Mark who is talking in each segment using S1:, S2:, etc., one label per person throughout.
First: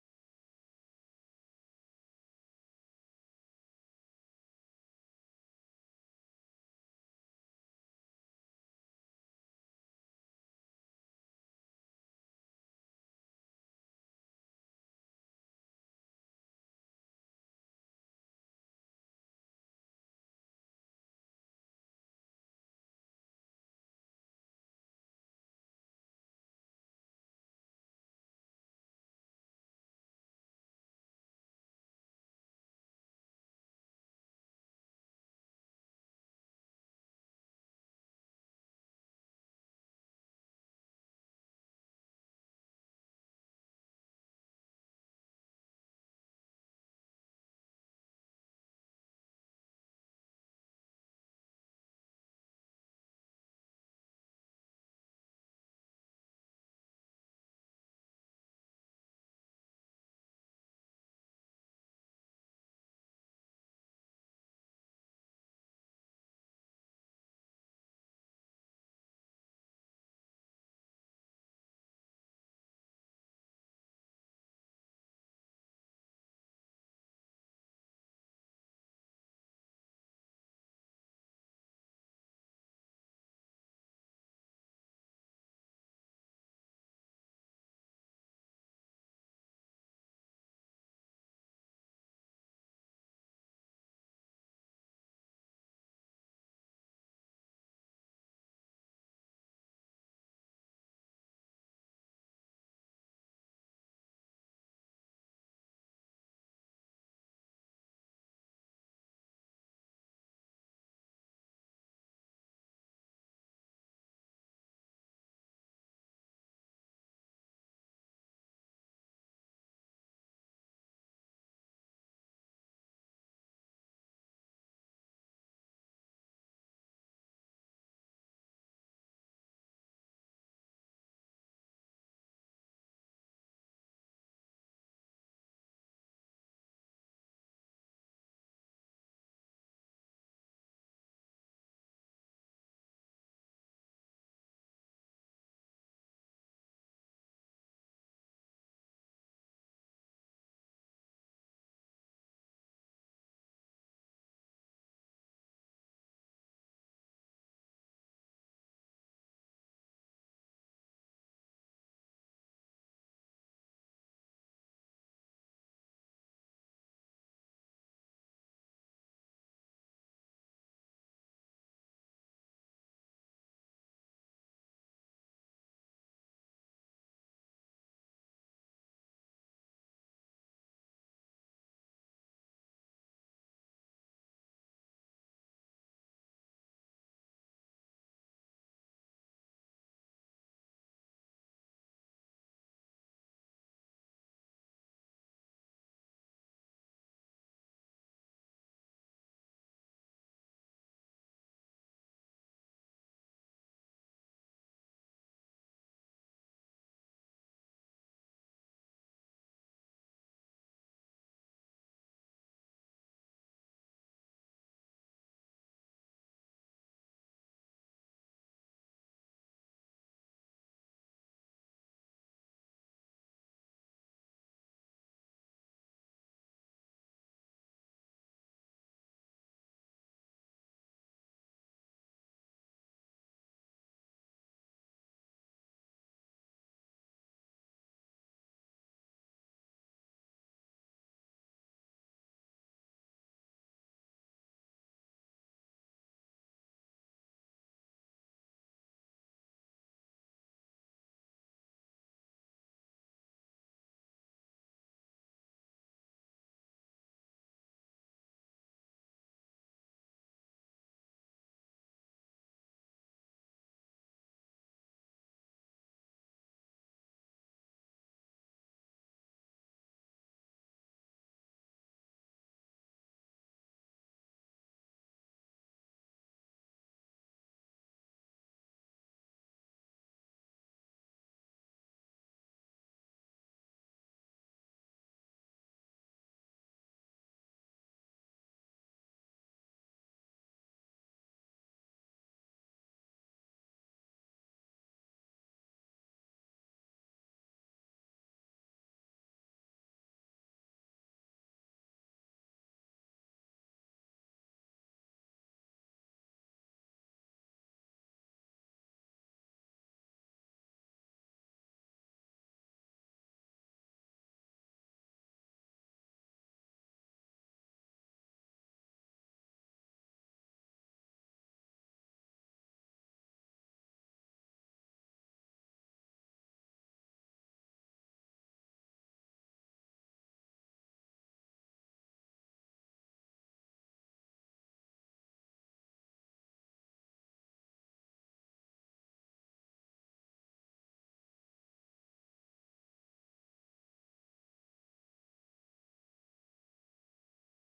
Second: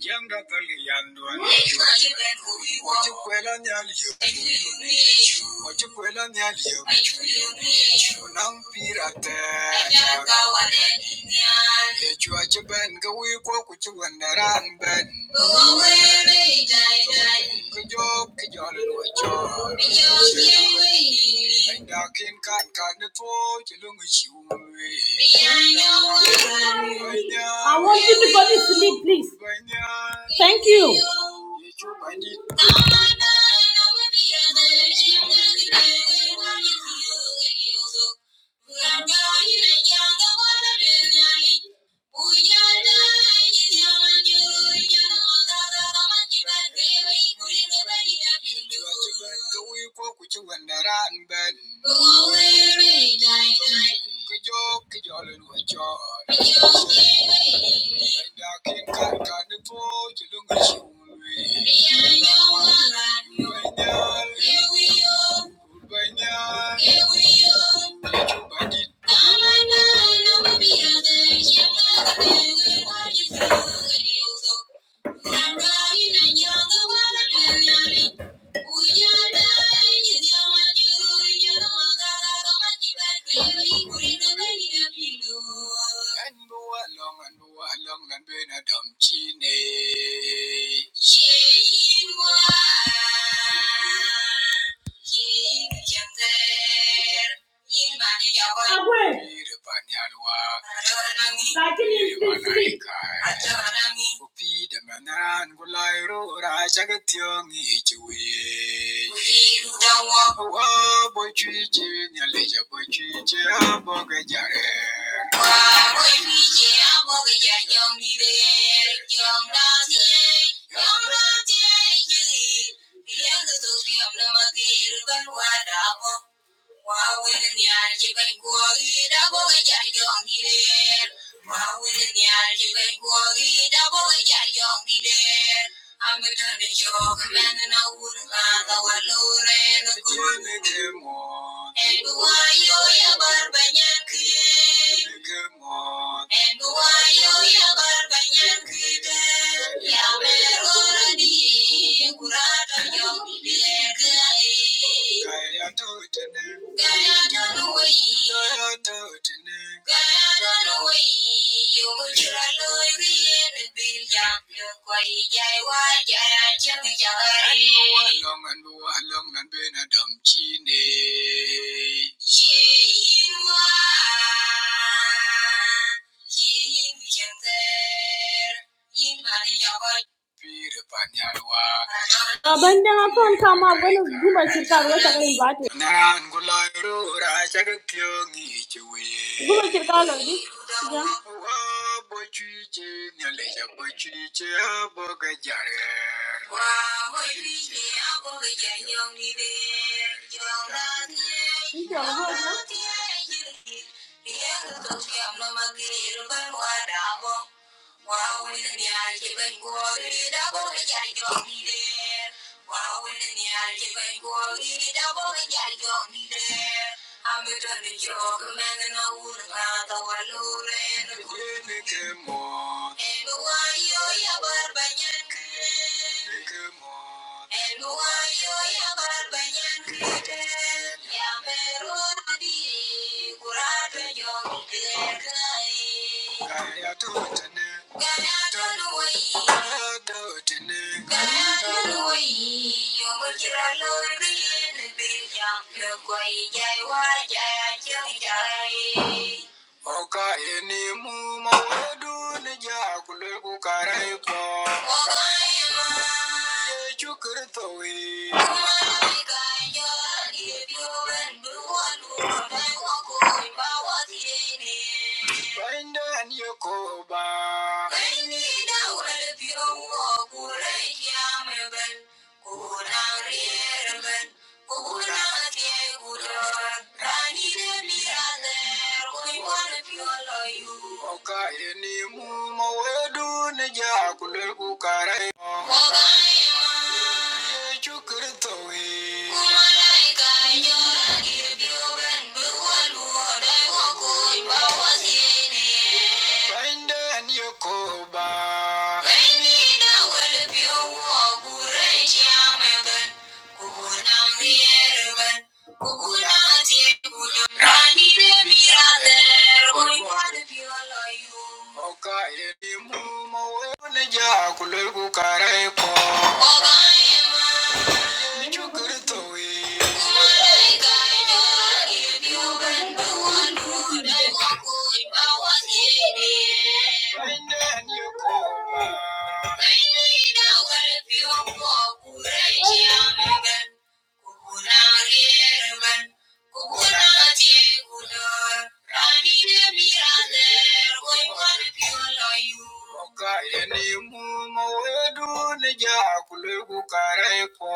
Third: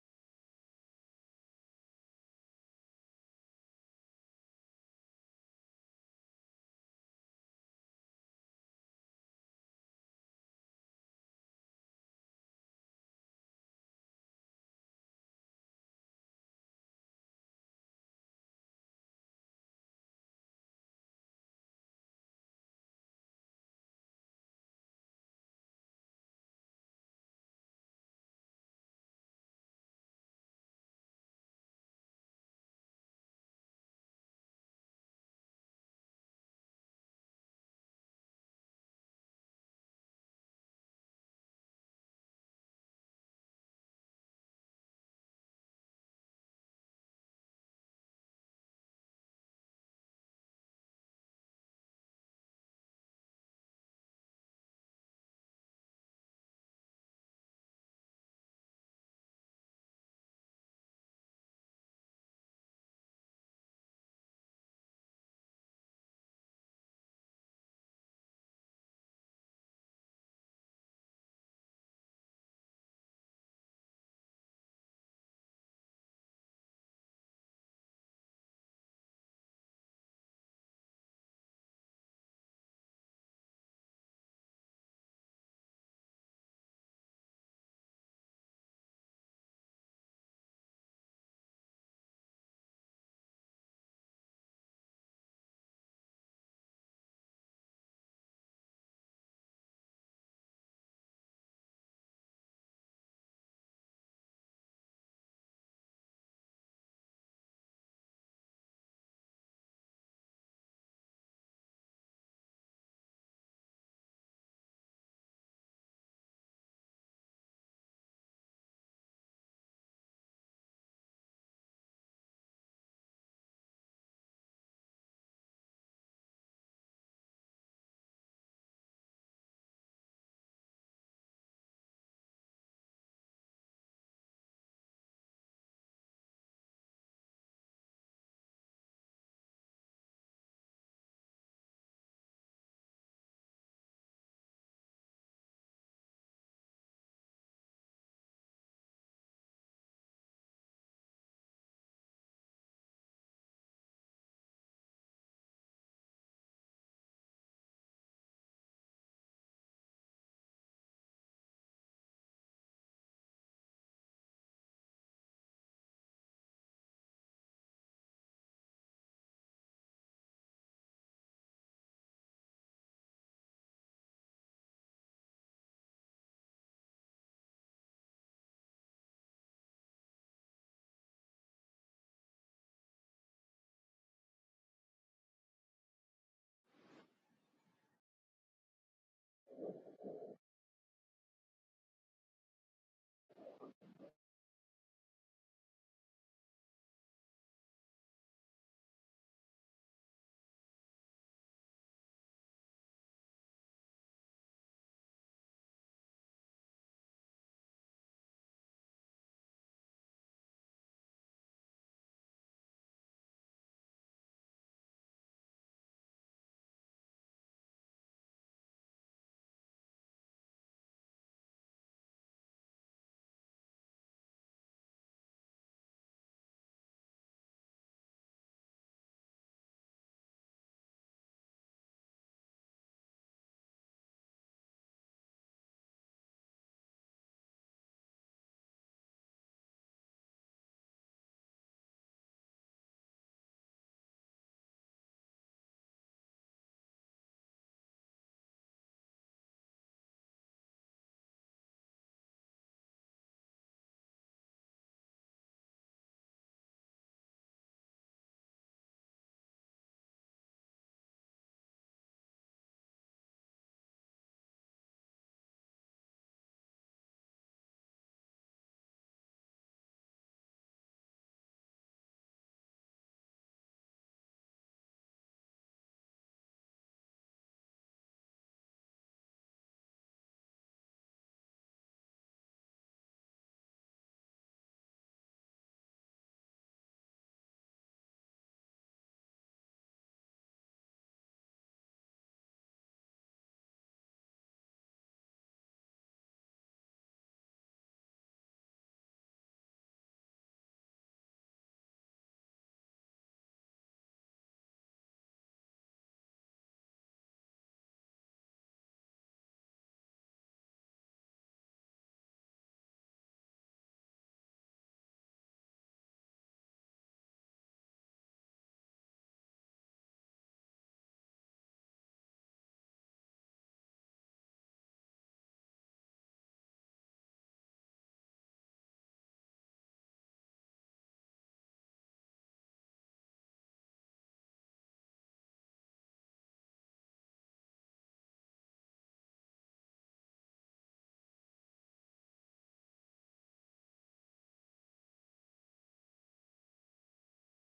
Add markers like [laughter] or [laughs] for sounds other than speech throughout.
S1: Janga kali yandwa ni yo. Ochikwela nyali yo. Ochikwela nyali yo. Unampira tena. Echwa chiben gawi kwa kuchiwandaran ben. I want you to go to sleep, please. Thank you. Banyak, banyak, banyak. All I know, I know the other, you are the better, are you good, and you go. I'm running and you're the one I'm running. When you're dying, you know I do, and you know I got a lot of money back there, you bring the money up, you know. And do along and do along and been a dumb chinny. She was. Agwe, Iribanyarwa, lakini nisipik. Iribanaika, Upida manan gulairo rajagatiyong ichiwe. Wa bochiche nyalija bochiche abogajare. Thank you. Pira Panyawa, Abandon upon come up when it's good, but she can't Nan Gulayo, Rajakyongi, good, Chui. but she can't lady. Yeah. Wa Wow, in the eye, given glory, double the yard on me there. Wow, in the eye, given glory, double the yard on me there. I'm a dirty joke, a man and a wood, a lot of a lure and a good nickel more. And why you ever by Yankee? And why you ever by Yankee? Yamero, the Quay dài qua dài chân trời Oka enimu mawedu nija kule kukarepo. Yesu Kristo we. Bainda niyokoba. Okaire ni mumo wedu ni jakule kukare Chukirito we Kumalaika nyora kirbiuben buwaluoda wakui bawasiene Bainde nyokoba Bainde na wele biuwa gure chiameben Oh, now we're one. Thank you. Una hierba Oka ene mu mawedu neja kulegu karepo.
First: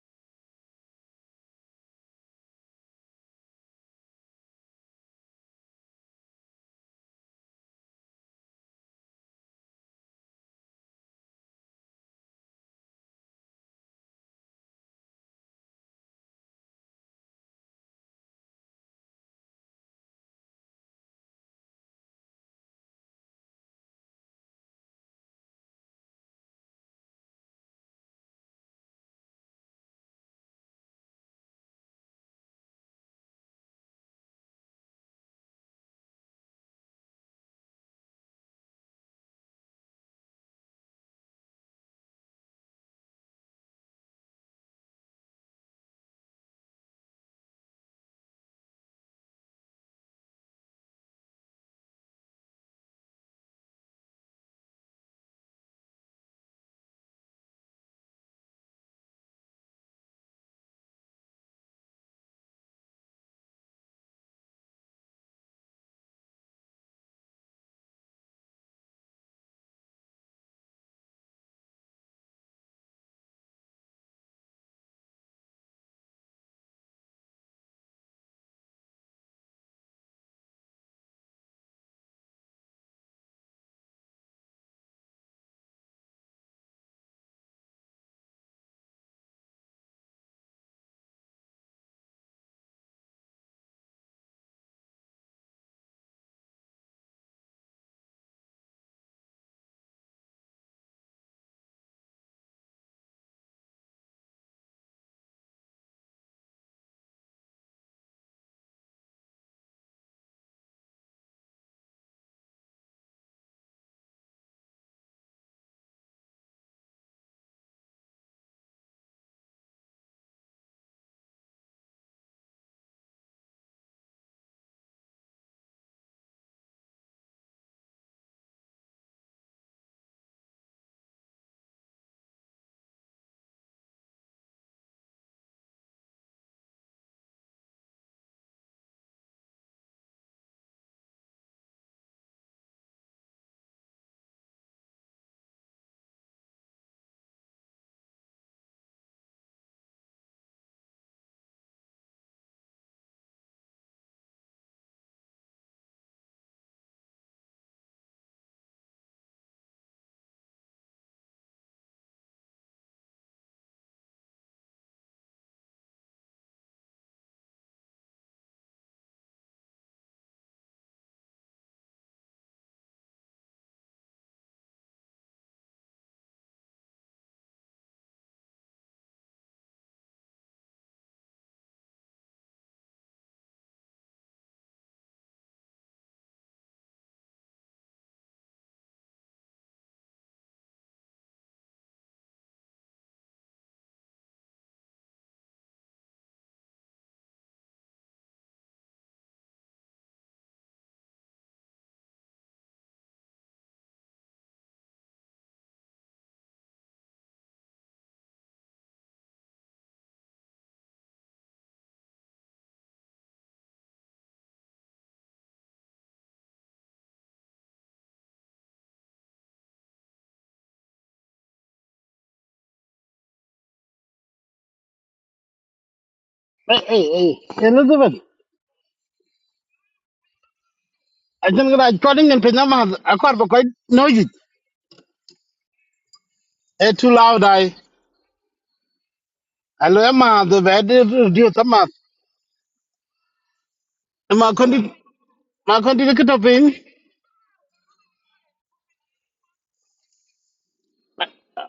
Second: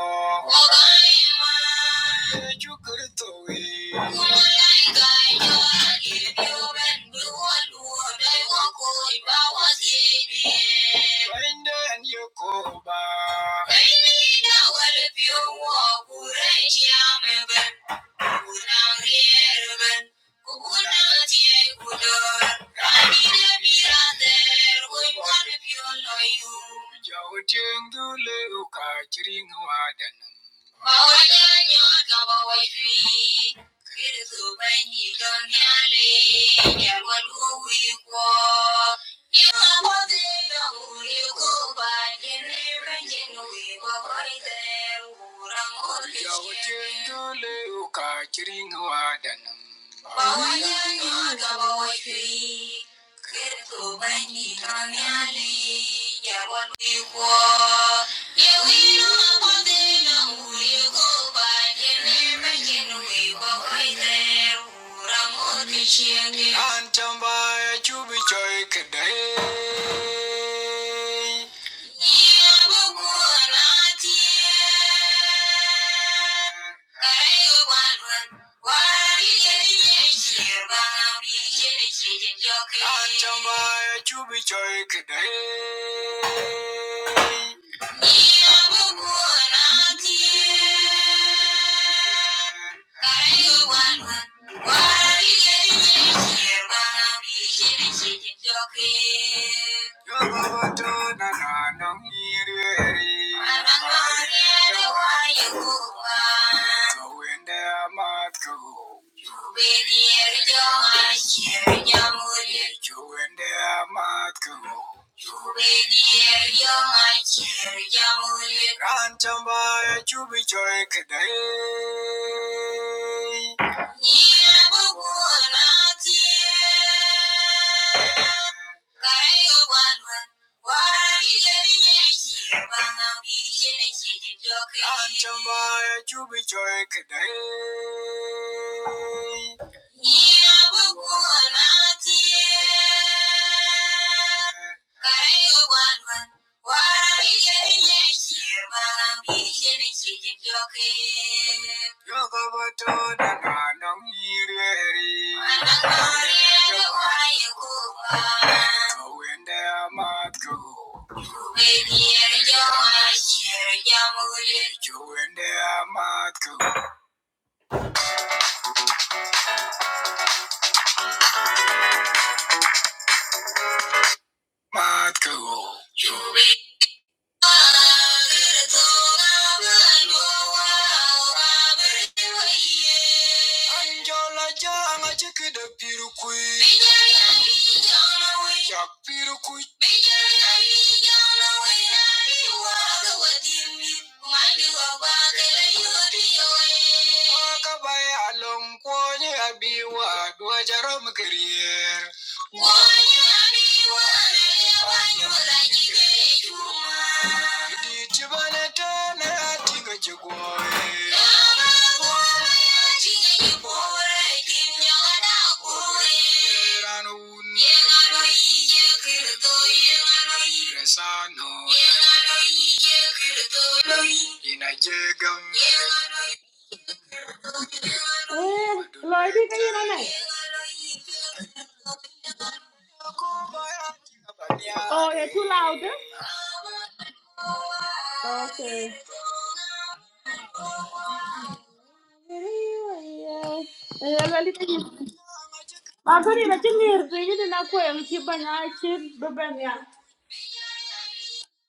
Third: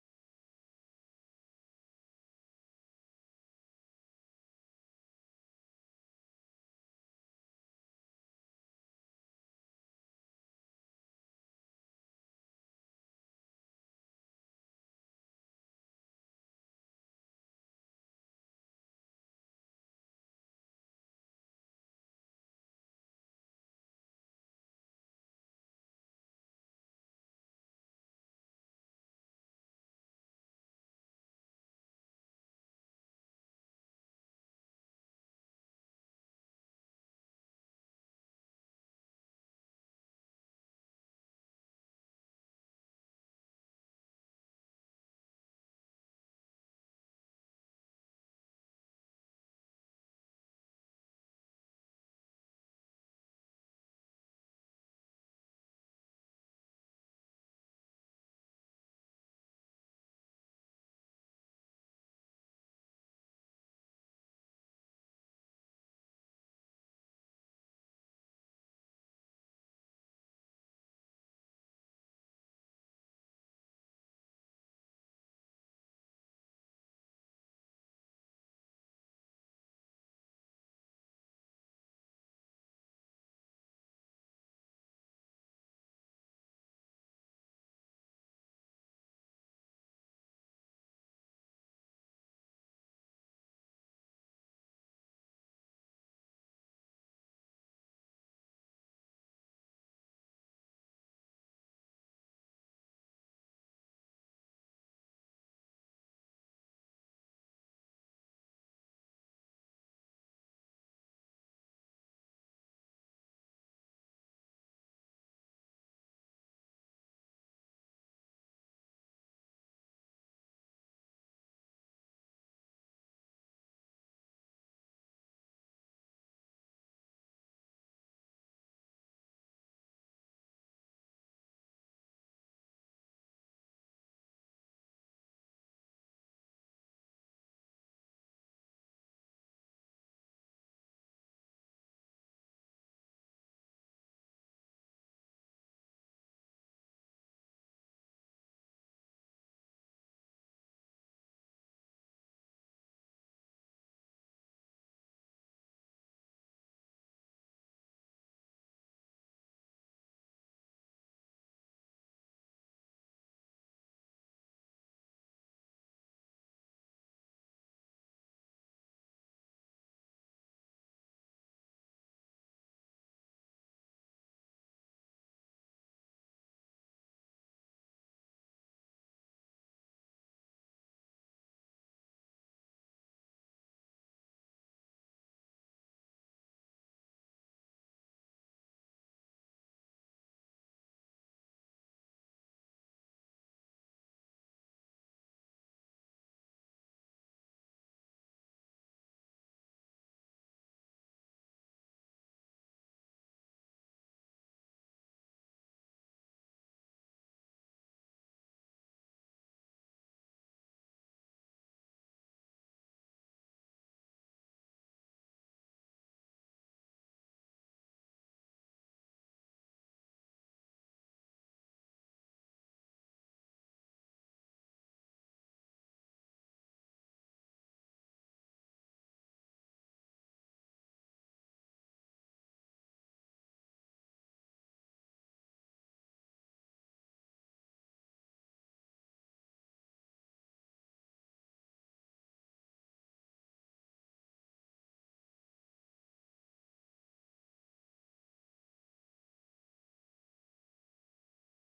S1: Yesu Kristo we. Bainde nyokoba. Kukunankierumen, kukunatiekulor, ranire mirander, kuimuanepioloyum. Jautingdule ukachiringwadan. Mawajanyoka mawajwi, kiritubenyi donyale, nyarwaluwikwo. Thank you. Yeu ino ma quan the no u diu go bay ye nhe mai kin hu i boi tieu ru ra mot chi anh cham bay chu bi choi khac day. Nha bu cu nhat ye, coi du quan luan qua dien dien ye ban bi dien dien ye anh cham bay chu bi choi khac day. Thank you. Rantambai chubi joy kadai. Rantambai chubi joy kadai. Matko, Matko, Anjola janga chikida pirukui. Bijaya ijana we. Chak pirukui. Bijaya ijana we. Nari waga wadimi. Mandi wabakele yuri yoe. Wakabaya alomkwonye abiwa. Dua jarom kirier. Ê, lời đi
S2: Hey, hey, hey, Elizabeth.
S1: cái gì đó này
S2: I think that according in Pinama, I quite quite noisy.
S1: Oh, they're too loud. eh?
S2: It's too loud. I,
S1: Okay.
S2: I love my the weather reduce the math. My country, my country, look at the
S1: Akoni na
S2: thing.
S1: chingir tu yini na kwa mchi banya chid bebenya.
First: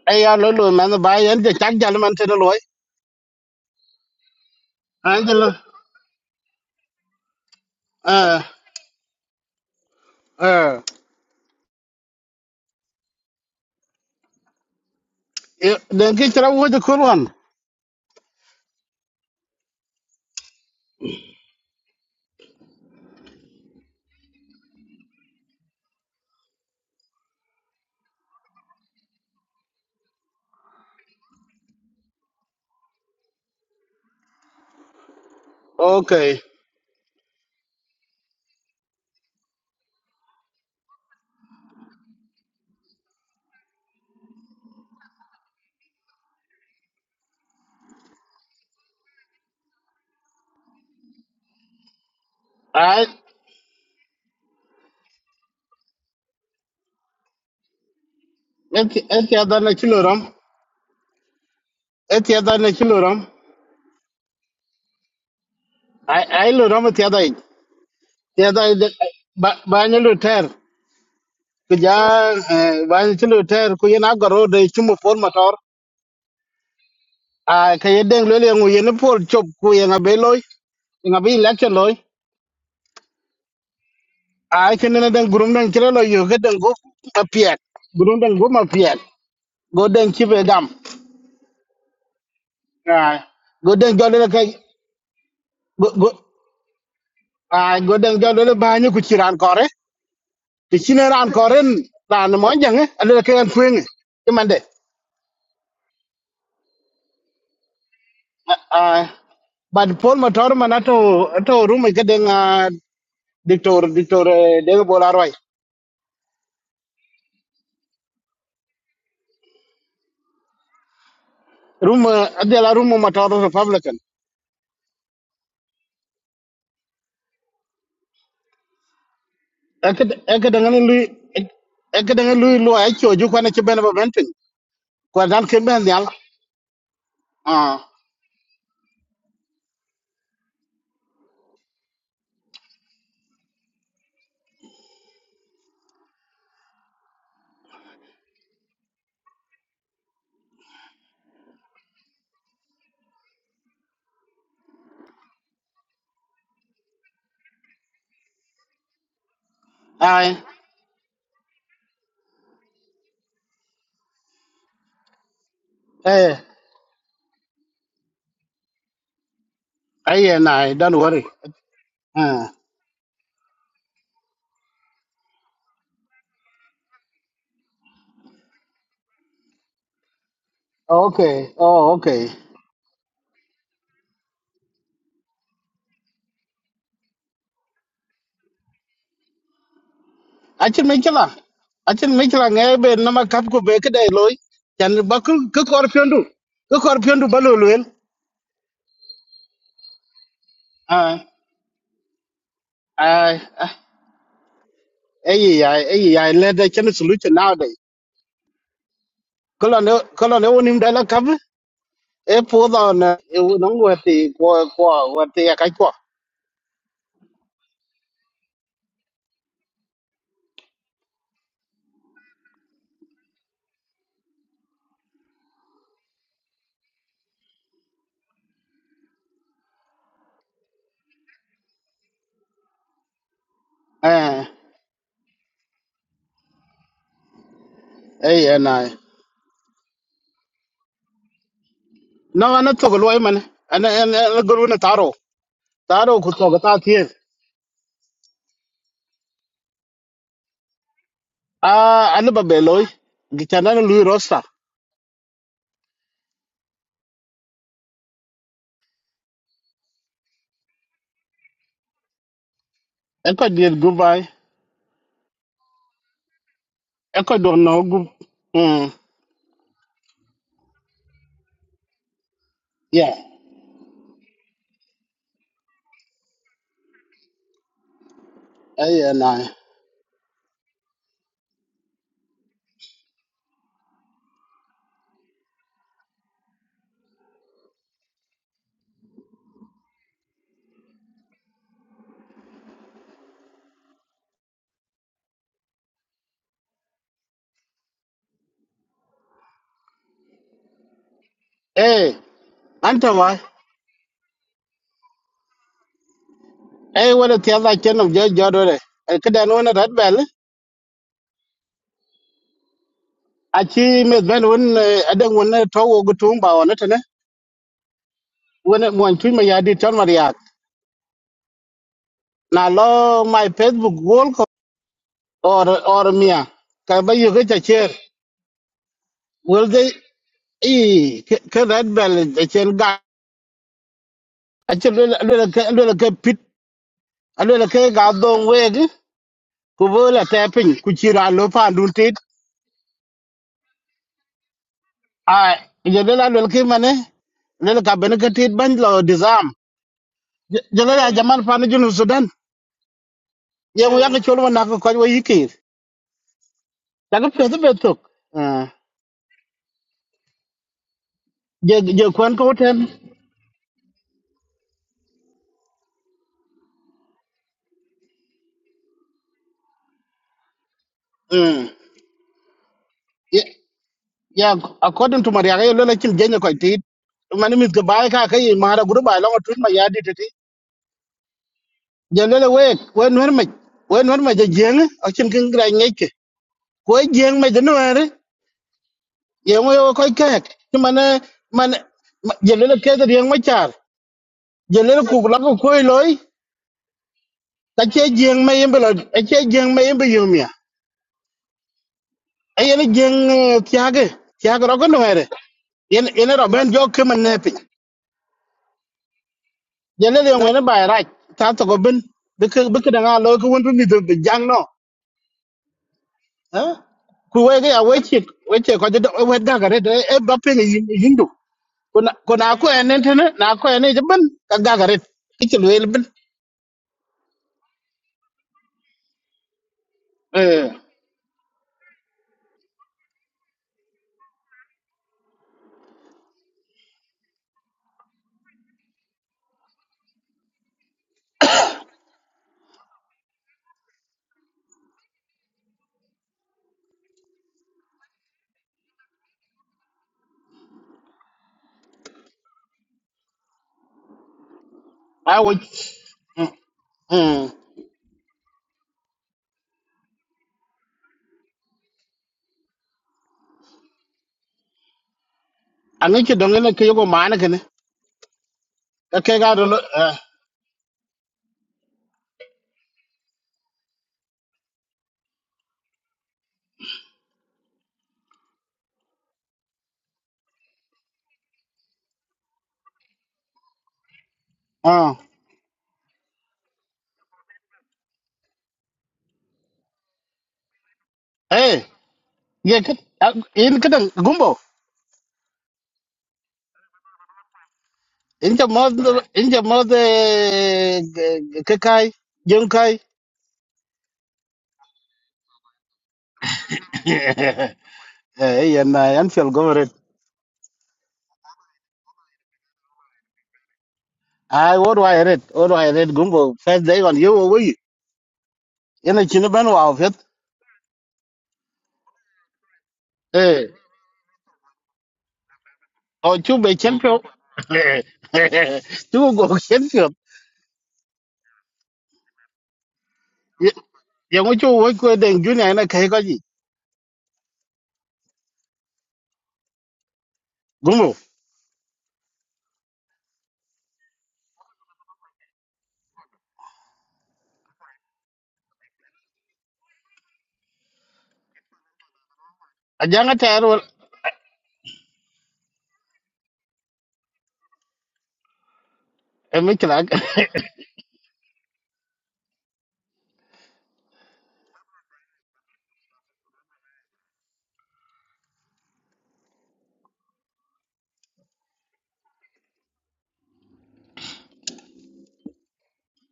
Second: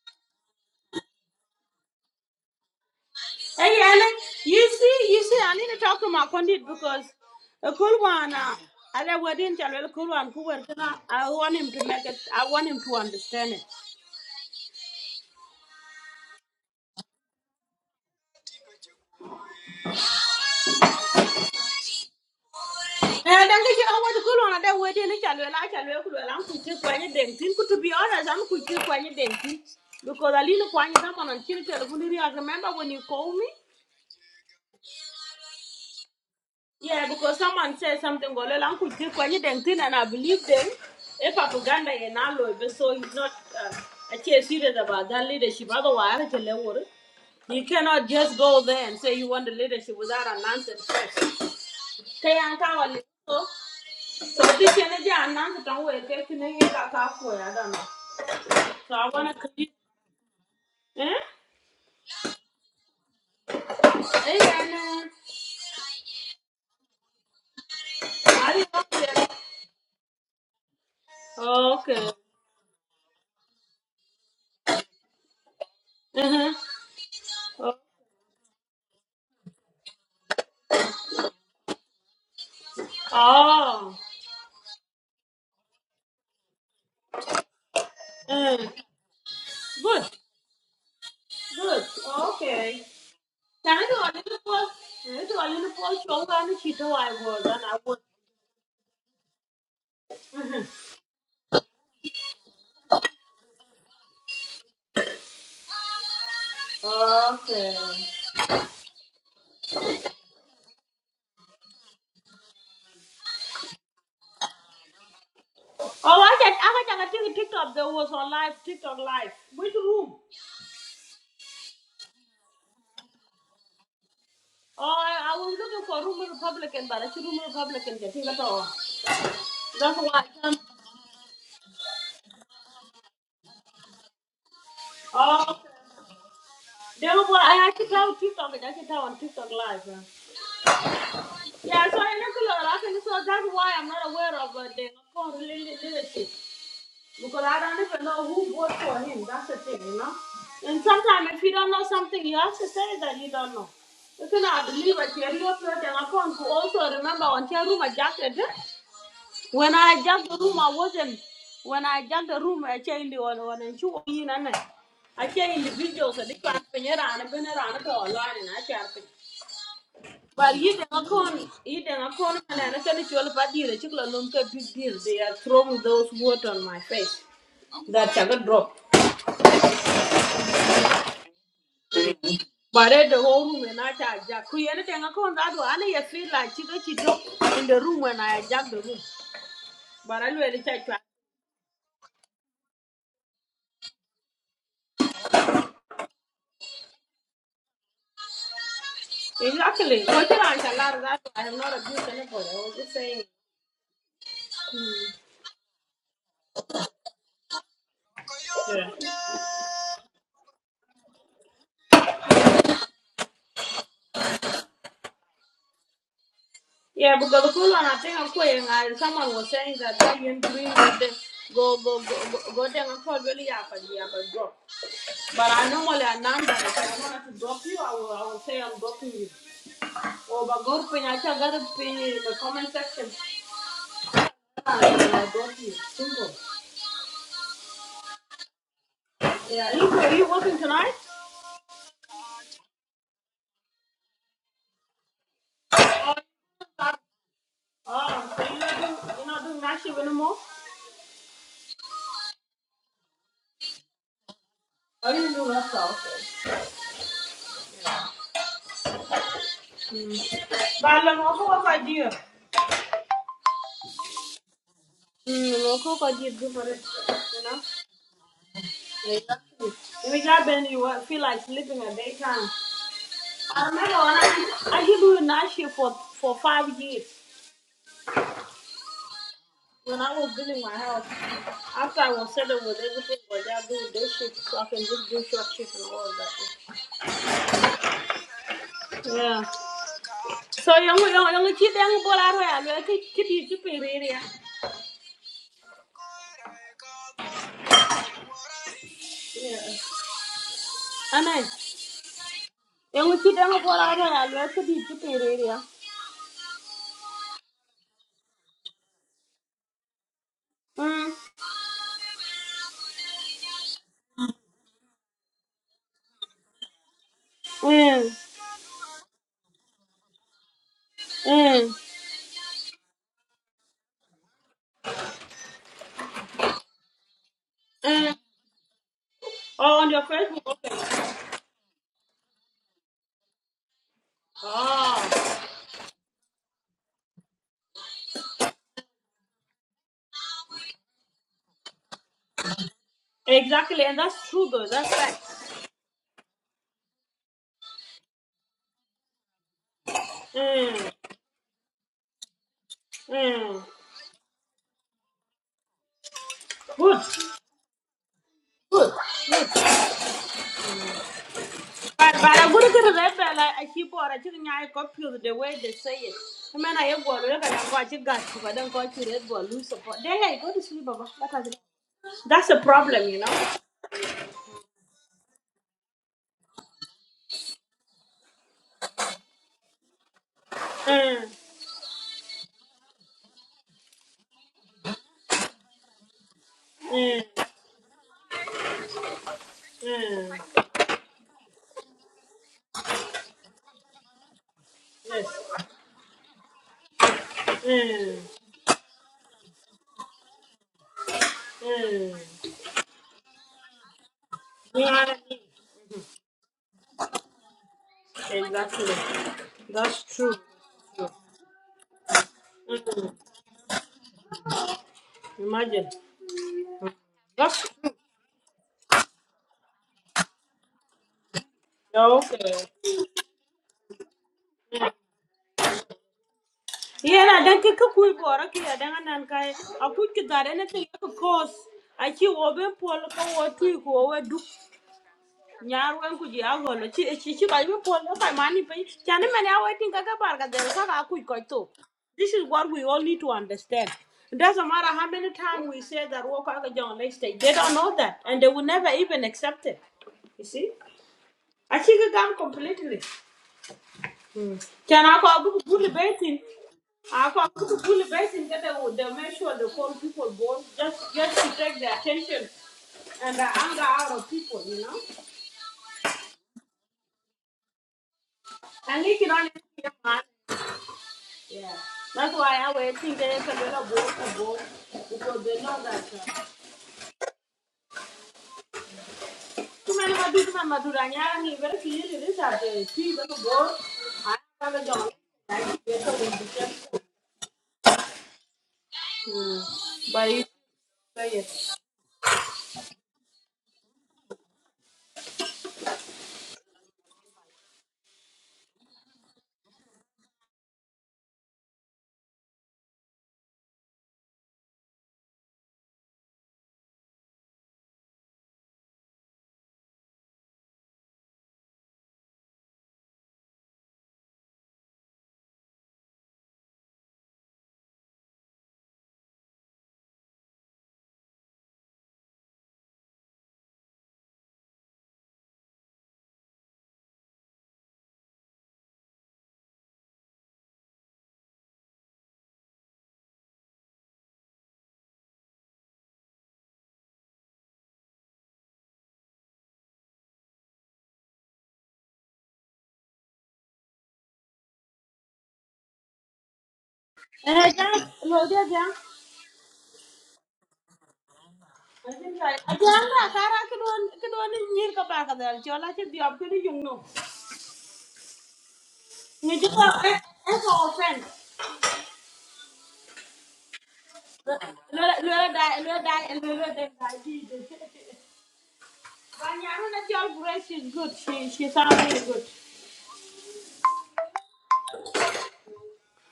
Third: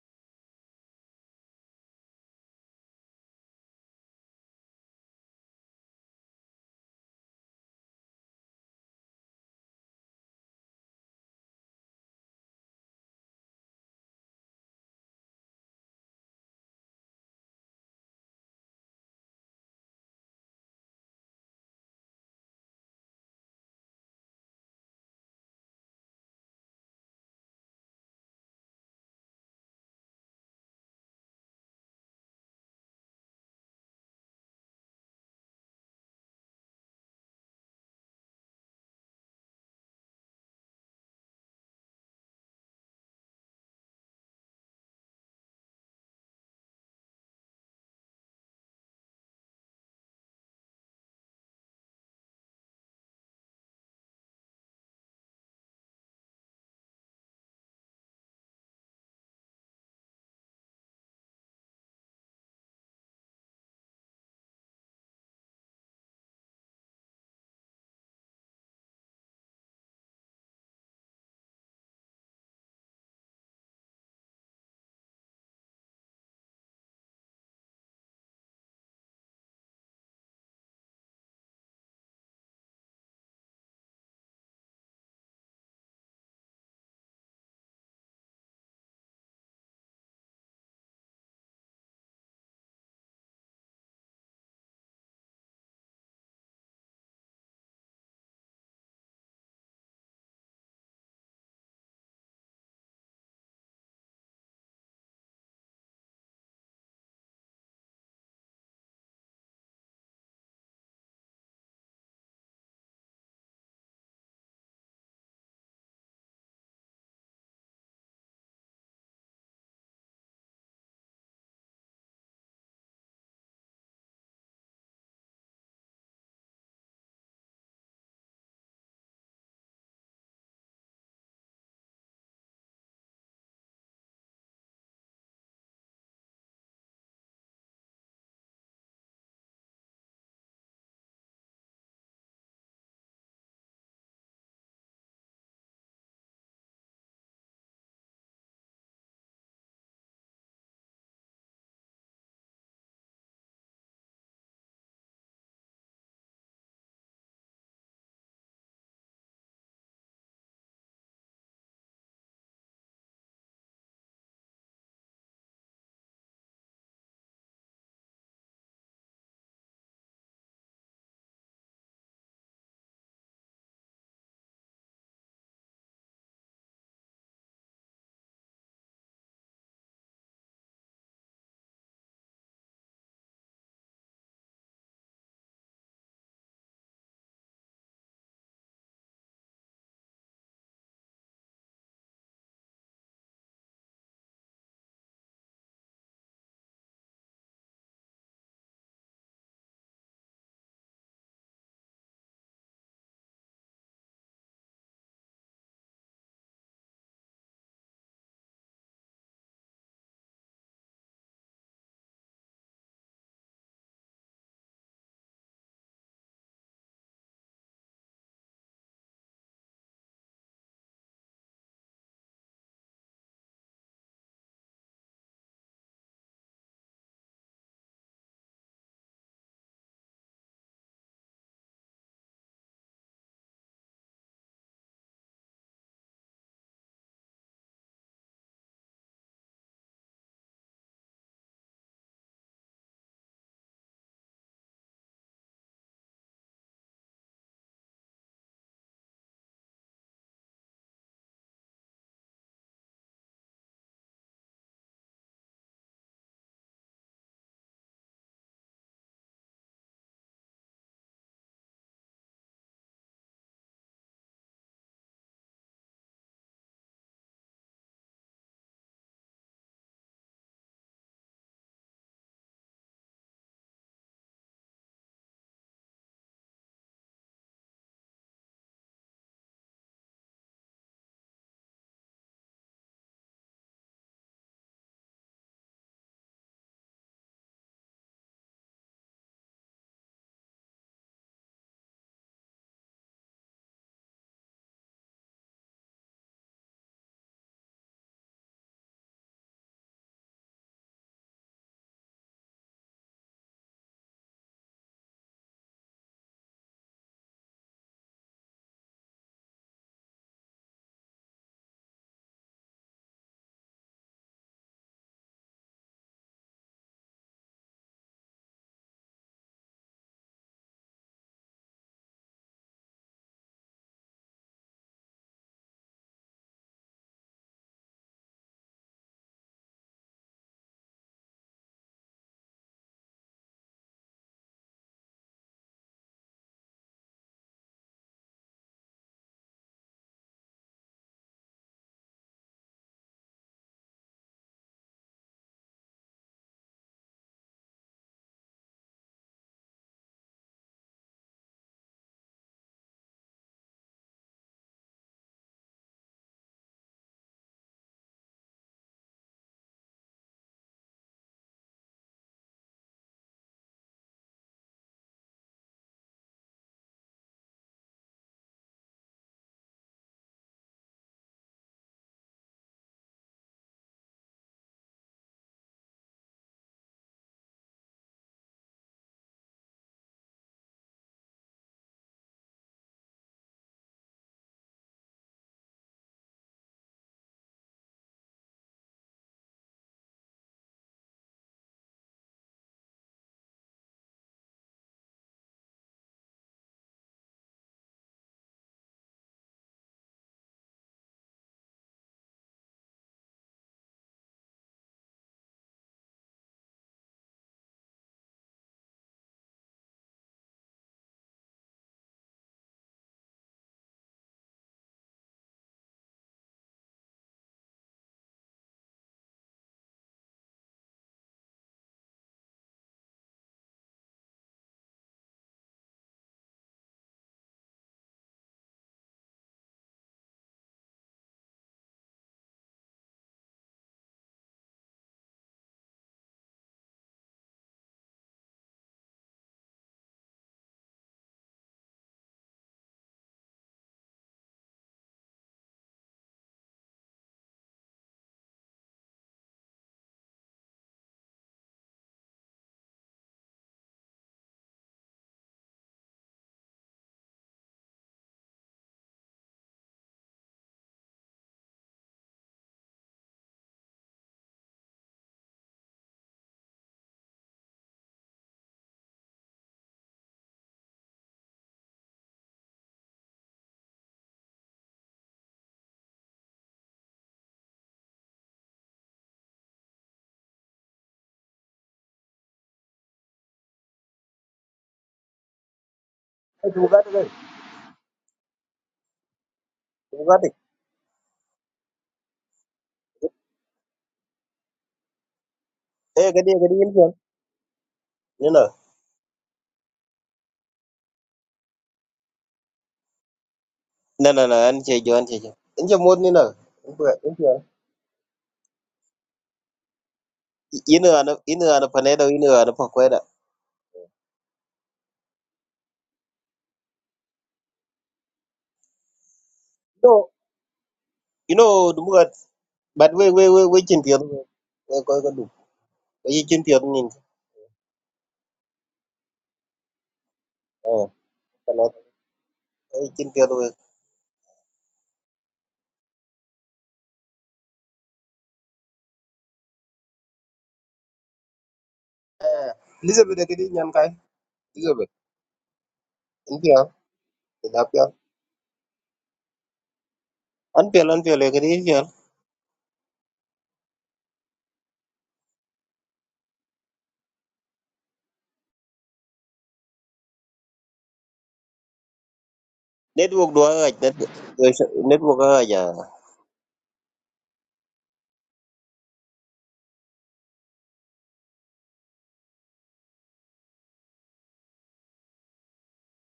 S2: I are low, man, the buy and the jack gentleman to the loy.
S1: Hey Alan, you see, you
S2: And
S1: see, I
S2: the,
S1: need to talk to my condit because a cool one.
S2: uh,
S1: Uh, I wedding channel cool one to work.
S2: uh,
S1: I want him to make it. I want him to understand it.
S2: then get your own the cool one.
S1: And then they all want to go on that way. Then they can like and look around to take when you dent. to be honest, I'm going to when you dent. Because I little when you come on and chill. I remember when you call me.
S2: Okay.
S1: Yeah, because someone said something. Go along to take when you dent, and I believe them. If propaganda in alloy, so he's not uh, actually serious about that leadership. Otherwise, I tell you what. You cannot just go there and say you want the leadership without announcing first. ka yan ka
S2: I,
S1: so so this kene ja nan ka tan we ke kene ye ka ka ko ya da no so i
S2: it's
S1: want
S2: the
S1: to
S2: other
S1: clean
S2: Nachilorum.
S1: eh
S2: It's the other Nachilorum.
S1: eh and uh,
S2: I, I love the other. The
S1: are you
S2: other,
S1: okay
S2: but, but I know ku
S1: okay
S2: ja ban ci lu ter ku yen agoro de ci mu pol motor
S1: uh-huh
S2: a
S1: oh
S2: ka ye deng le le ngu yen pol chop ku yen abe loy nga bi election loy
S1: oh
S2: a ke ne den gurum den ci lo yo ga den go ma piet gurum den go
S1: uh,
S2: ma piet go
S1: good
S2: den ci be gam
S1: good okay
S2: a go
S1: can i do
S2: den
S1: a
S2: jole le
S1: little
S2: kay
S1: post Can I do a little
S2: go
S1: post
S2: go-
S1: show and she do I was and
S2: a
S1: I
S2: go
S1: would
S2: den jole le ba ni ku ci ran kore ti ci ne ran kore ran mo jang ale ke an kueng ci mande
S1: okay
S2: a bad pol motor manato to rumo ke den Dictor Dictor eh, David Bola Roy.
S1: oh I can I can take a TikTok that was on live TikTok live which room
S2: Rum adela rum matoro Republican.
S1: Oh, I, I was looking for Roman Republican, but I see Roman Republican. Get it at all. That's
S2: Eke
S1: why. I
S2: eke
S1: can
S2: dengan lu eke dengan lu lu ay choju kwana ke bena bentin. Kwa
S1: Oh,
S2: dan ke
S1: okay.
S2: ben yal.
S1: Then what? I
S2: Ah.
S1: actually tell TikTok. I actually tell on TikTok live. Yeah, yeah so in regular, I can. So that's why I'm not aware of uh, the Nakhon really leadership because I don't even know who voted for him. That's the thing, you know. And sometimes if you don't know something, you have to say that you don't know. You cannot believe it. You're real person. I also remember on Chairuma Jacket. Huh? When I jacked the
S2: Ai.
S1: room, I wasn't. When I jacked the room, I changed the one one and two in and I changed the videos and the
S2: Eh.
S1: clapping around and been around it all line and I chapped it.
S2: Ai eh
S1: But
S2: nai
S1: you
S2: don't
S1: don't
S2: worry.
S1: con you don't con
S2: Ah.
S1: and I said it's all about you. The chicken don't get big deal. They are throwing those words on my face. That I got drop.
S2: Okay. Oh okay.
S1: But at the whole room and I charge jack. Who anything I con that one I feel like chicken she drop in the room when I jacked the room. But I really
S2: Achin
S1: charge.
S2: mekela. Achin mekela ngai be nama kap ko be kedai loy. Chan bakul ke kor piondu. Ke kor piondu baloluen.
S1: Exactly. Well, you know,
S2: Ah.
S1: that. I have not abused anybody. I was just saying.
S2: Ai.
S1: Hmm.
S2: Ai ai ai ai ai le da chen solution now
S1: Yeah.
S2: kala ne kala ne wonim dala kab e po da na e no wati ko ko wati ya kai ko
S1: Yeah, because the cool one, I think I'm quitting. I, someone was saying that they you green with the go go go go go down and call really yeah, but yeah, but drop. But I normally announce that if I wanted to drop you, I will I will say I'm dropping you. Or but go pin, I shall get a pin in the comment section.
S2: eh
S1: And I drop you. Simple.
S2: eh eh na
S1: Yeah. Are you, are you working tonight?
S2: no ana to ko loy man ana ana guru na taro taro ku to cái ta tie
S1: Oh, so you're not doing you're not doing night shift anymore?
S2: a ana ba be loy gi chana na lui rosta
S1: I didn't do that stuff. بعد لما اخوك قدير
S2: e ko dier gubai
S1: Mm, well, Coco did good for it,
S2: e ko
S1: you
S2: do
S1: know?
S2: no gu mm
S1: Yeah, exactly. we got Benny you feel like sleeping at daytime.
S2: yeah
S1: I remember when I I used do night shift for for five years
S2: eh eh na
S1: when I was building my house. After I was settled with everything, but I do day shift so I can just do short shift and all of that. Yeah. So you only you only keep them ball out of You keep you keeping area. Yeah. I know.
S2: eh
S1: You
S2: anta
S1: only
S2: wa
S1: keep them ball out of You keep you keeping area.
S2: eh wala ti ada ken of jojo do re e kada no na rat bel
S1: Hmm.
S2: a chi me ben won adan won to wo gu tum ba wona
S1: Yeah.
S2: when when twi ma ya dit chon mariak
S1: Mm.
S2: na lo my facebook wall ko or or mia ka ba yu ga che
S1: Mm.
S2: will
S1: Oh, on
S2: they
S1: your Facebook.
S2: e red bell de chen ga a che lo
S1: Ah,
S2: lo ke lo ke pit a lo ke ga dong we gi ku bo la te pin ku chi ra lo pa dun tit
S1: Exactly, and that's true though. That's
S2: a
S1: facts.
S2: ye de la lo ke mane le ka ben ke tit ban lo disarm je
S1: Mm.
S2: le ya jaman pa ni junu sudan
S1: Mm.
S2: ye mu ya ke chol wa na ko ko yi ki
S1: Good.
S2: ta ke pe de betok je je
S1: But but
S2: kwan
S1: I'm
S2: ko
S1: gonna get
S2: ten
S1: remember like I keep on I think I got the way they say it. I mean I have go look at I got you got you, but then go you red ball lose support. Then I go to sleep Baba. That has it.
S2: Mm.
S1: That's a problem, you
S2: Yeah,
S1: know.
S2: yeah, according to Maria, I lele chil jenye koi tit. Mani mit gabai ka kai mara guru bai longa tuin ma yadi titi.
S1: Mm.
S2: Je lele we, we nwer me, we nwer me je jeng, akin kin gra ngeke. Ko
S1: Mm.
S2: jeng me je nwer, ye mo yo koi
S1: Mm.
S2: kek. Ti mane mane je lele ke de yeng ma char. Je lele ku la
S1: Yes.
S2: ko koi loy, ta che
S1: Mm.
S2: jeng me yembe lo, a che jeng me yembe yumia.
S1: Mm.
S2: Ayene jeng tiage, tiage ro ko
S1: Yeah.
S2: nwer. Yen yen ro ben jo kemen nepi.
S1: Exactly. That's
S2: jelle le
S1: true.
S2: ngwene bay raj ta to go bin bi ke bi ke
S1: Mm.
S2: nga lo ko won ni de jang no
S1: Imagine.
S2: eh ku
S1: Gak.
S2: we ga we chi we che ko de we ga ga re de e ba pe ni hindu ko na ko na
S1: okay.
S2: ko enen tene na ko enen je bin ka ga ga re ki chi le bin
S1: Yeah, na dan kika kui bora ki ya dan anan kai a kui ki dare na
S2: eh
S1: tin ka kos. A ki wo be pol ka wo tui ko wo du. Nyar wen ku ji a golo chi chi chi ba be pol ka mani pe. Chani mane a wo tin ka ka bar ka ka ka kui to. This is what we all need to understand. It doesn't matter how many times we say that walk out of John Lake State, they don't know that and they will never even accept it. You see? I think I'm completely. Mm. Can I
S2: a
S1: call
S2: we
S1: book bully baiting? I
S2: mm
S1: call book bully baiting that they would they make sure the poor people born just just to take the attention and the anger out of people, you know?
S2: ani chi dong ne ke yo ma na ke ne
S1: And you
S2: ka
S1: can
S2: ke ga
S1: only
S2: do lo
S1: see them,
S2: eh
S1: man. Yeah. That's why I would think they can get a little board to board because they know that uh, too many Madura Madura Nyani very clearly this are the three little board. I have a dog.
S2: ah
S1: I get a little bit.
S3: bugatti dai
S1: Hmm. But you
S3: bugatti
S1: say it.
S2: eh ye ke in ke dang gumbo
S3: eh gadi gadi yin fiyan ni
S2: in
S3: na
S2: je mo in je mo de ke kai jeng kai
S3: na na na an ce jo an ce jo in je mod ni na in buga in fiyan
S2: [laughs] Eh, and I Anfield government.
S3: ina ana ina ana pane da ina ana pa kwai da
S2: I what do I read? What do I read? Gumbo first day on you over you. In a chinaban wow
S3: no
S2: fit.
S3: you know du buga but we we we
S2: Eh,
S3: we chin fiyan we ko ko du
S2: or
S3: we
S2: two
S3: chin
S2: be
S3: fiyan ni
S2: champion. [laughs] Two go champion.
S3: eh kana we chin fiyan we
S2: Yang ucu woi kue deng junior ina kahi kaji. Gumbo.
S3: eh elizabeth da gadi nyan kai elizabeth in fiyan
S1: And I
S3: da
S1: just,
S3: fiyan
S1: well, yeah, yeah.
S3: an fiyan an fiyan gadi yin fiyan
S1: Ajanda
S2: Ajang [laughs] a
S1: kara
S2: tayar wal.
S1: kidon kidon ni nyir ka ba ka dal chola chi diop kini yung no. Ni di
S2: Emi
S1: ko
S2: kilag.
S1: e e ko ofen.
S3: network do ga net
S1: Lo lo
S3: network
S1: da
S3: ga ya
S1: lo da lo lo da da di di. Banyaru na chol Grace is good. She she sound really good.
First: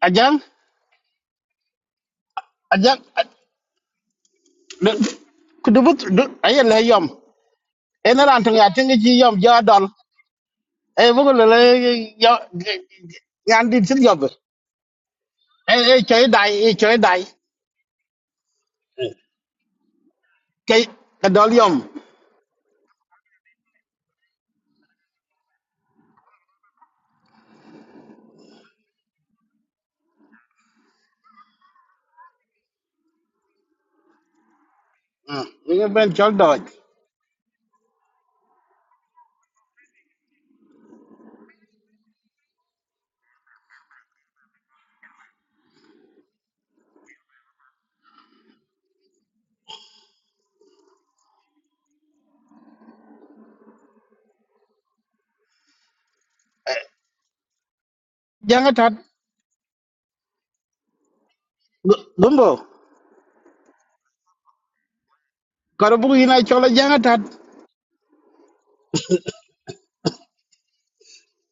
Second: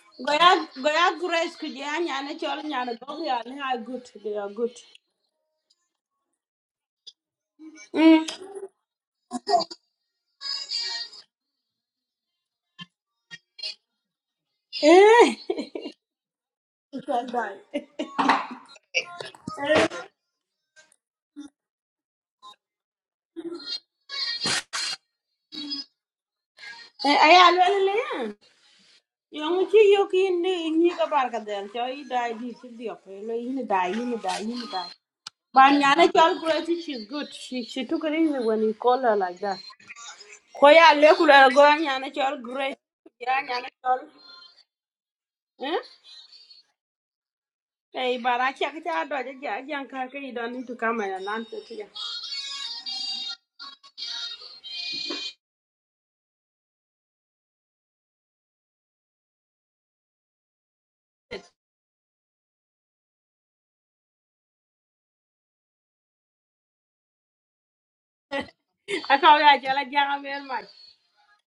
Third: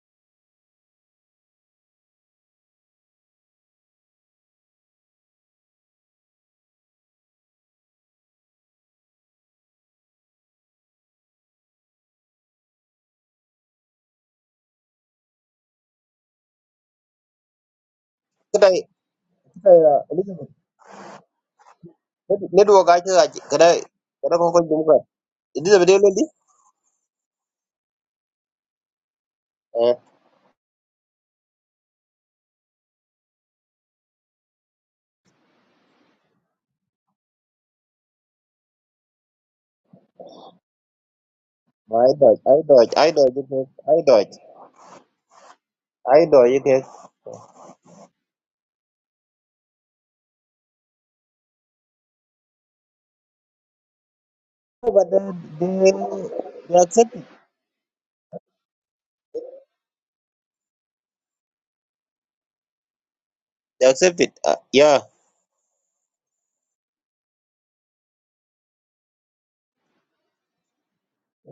S2: Ajang.
S1: Goya goya Grace kuje anyana chol nyana
S2: Ajang.
S1: dog ya ni are good. They are good.
S2: Kudubut. Ayah leh yom.
S1: Mm.
S2: Ena rantung ya tingi chi yom jadal. Eh, bukul lele yom. Yang di sini yom.
S1: Eh.
S2: Ê, ê, chơi đại, ê, chơi
S1: [laughs]
S2: đại.
S1: Chol dai. Eh.
S3: kada kada
S2: Cái, cái đó liom.
S3: network aja aja kada kada ko ko dum ka idi da video lodi
S1: Eh, Ay, alwele le yan. Yung chi
S3: eh
S1: yok in ni ka bar ka del cho i dai di si di op lo in dai in dai in dai.
S2: Ừ,
S1: But
S2: cái
S1: nyana
S2: bên chơi
S1: chal
S2: đòi.
S1: kurati she's good. She she took it easy when you call her like that. Koya le kula go
S3: ma
S1: nyana
S3: ai
S1: chal
S3: doj ai
S1: great.
S3: doj ai doj
S1: Ya
S3: yake
S1: nyana chal.
S3: ai doj
S1: Eh?
S3: ai doj yake
S1: Hey, but I check it out. I just young car. You don't need to come and answer to you.
S3: but they they they accept it
S2: Giang á thật. Đúng bộ.
S3: they accept it uh, yeah
S2: Có đó bụi này chơi là giang á thật.
S1: I call you. I tell you very much.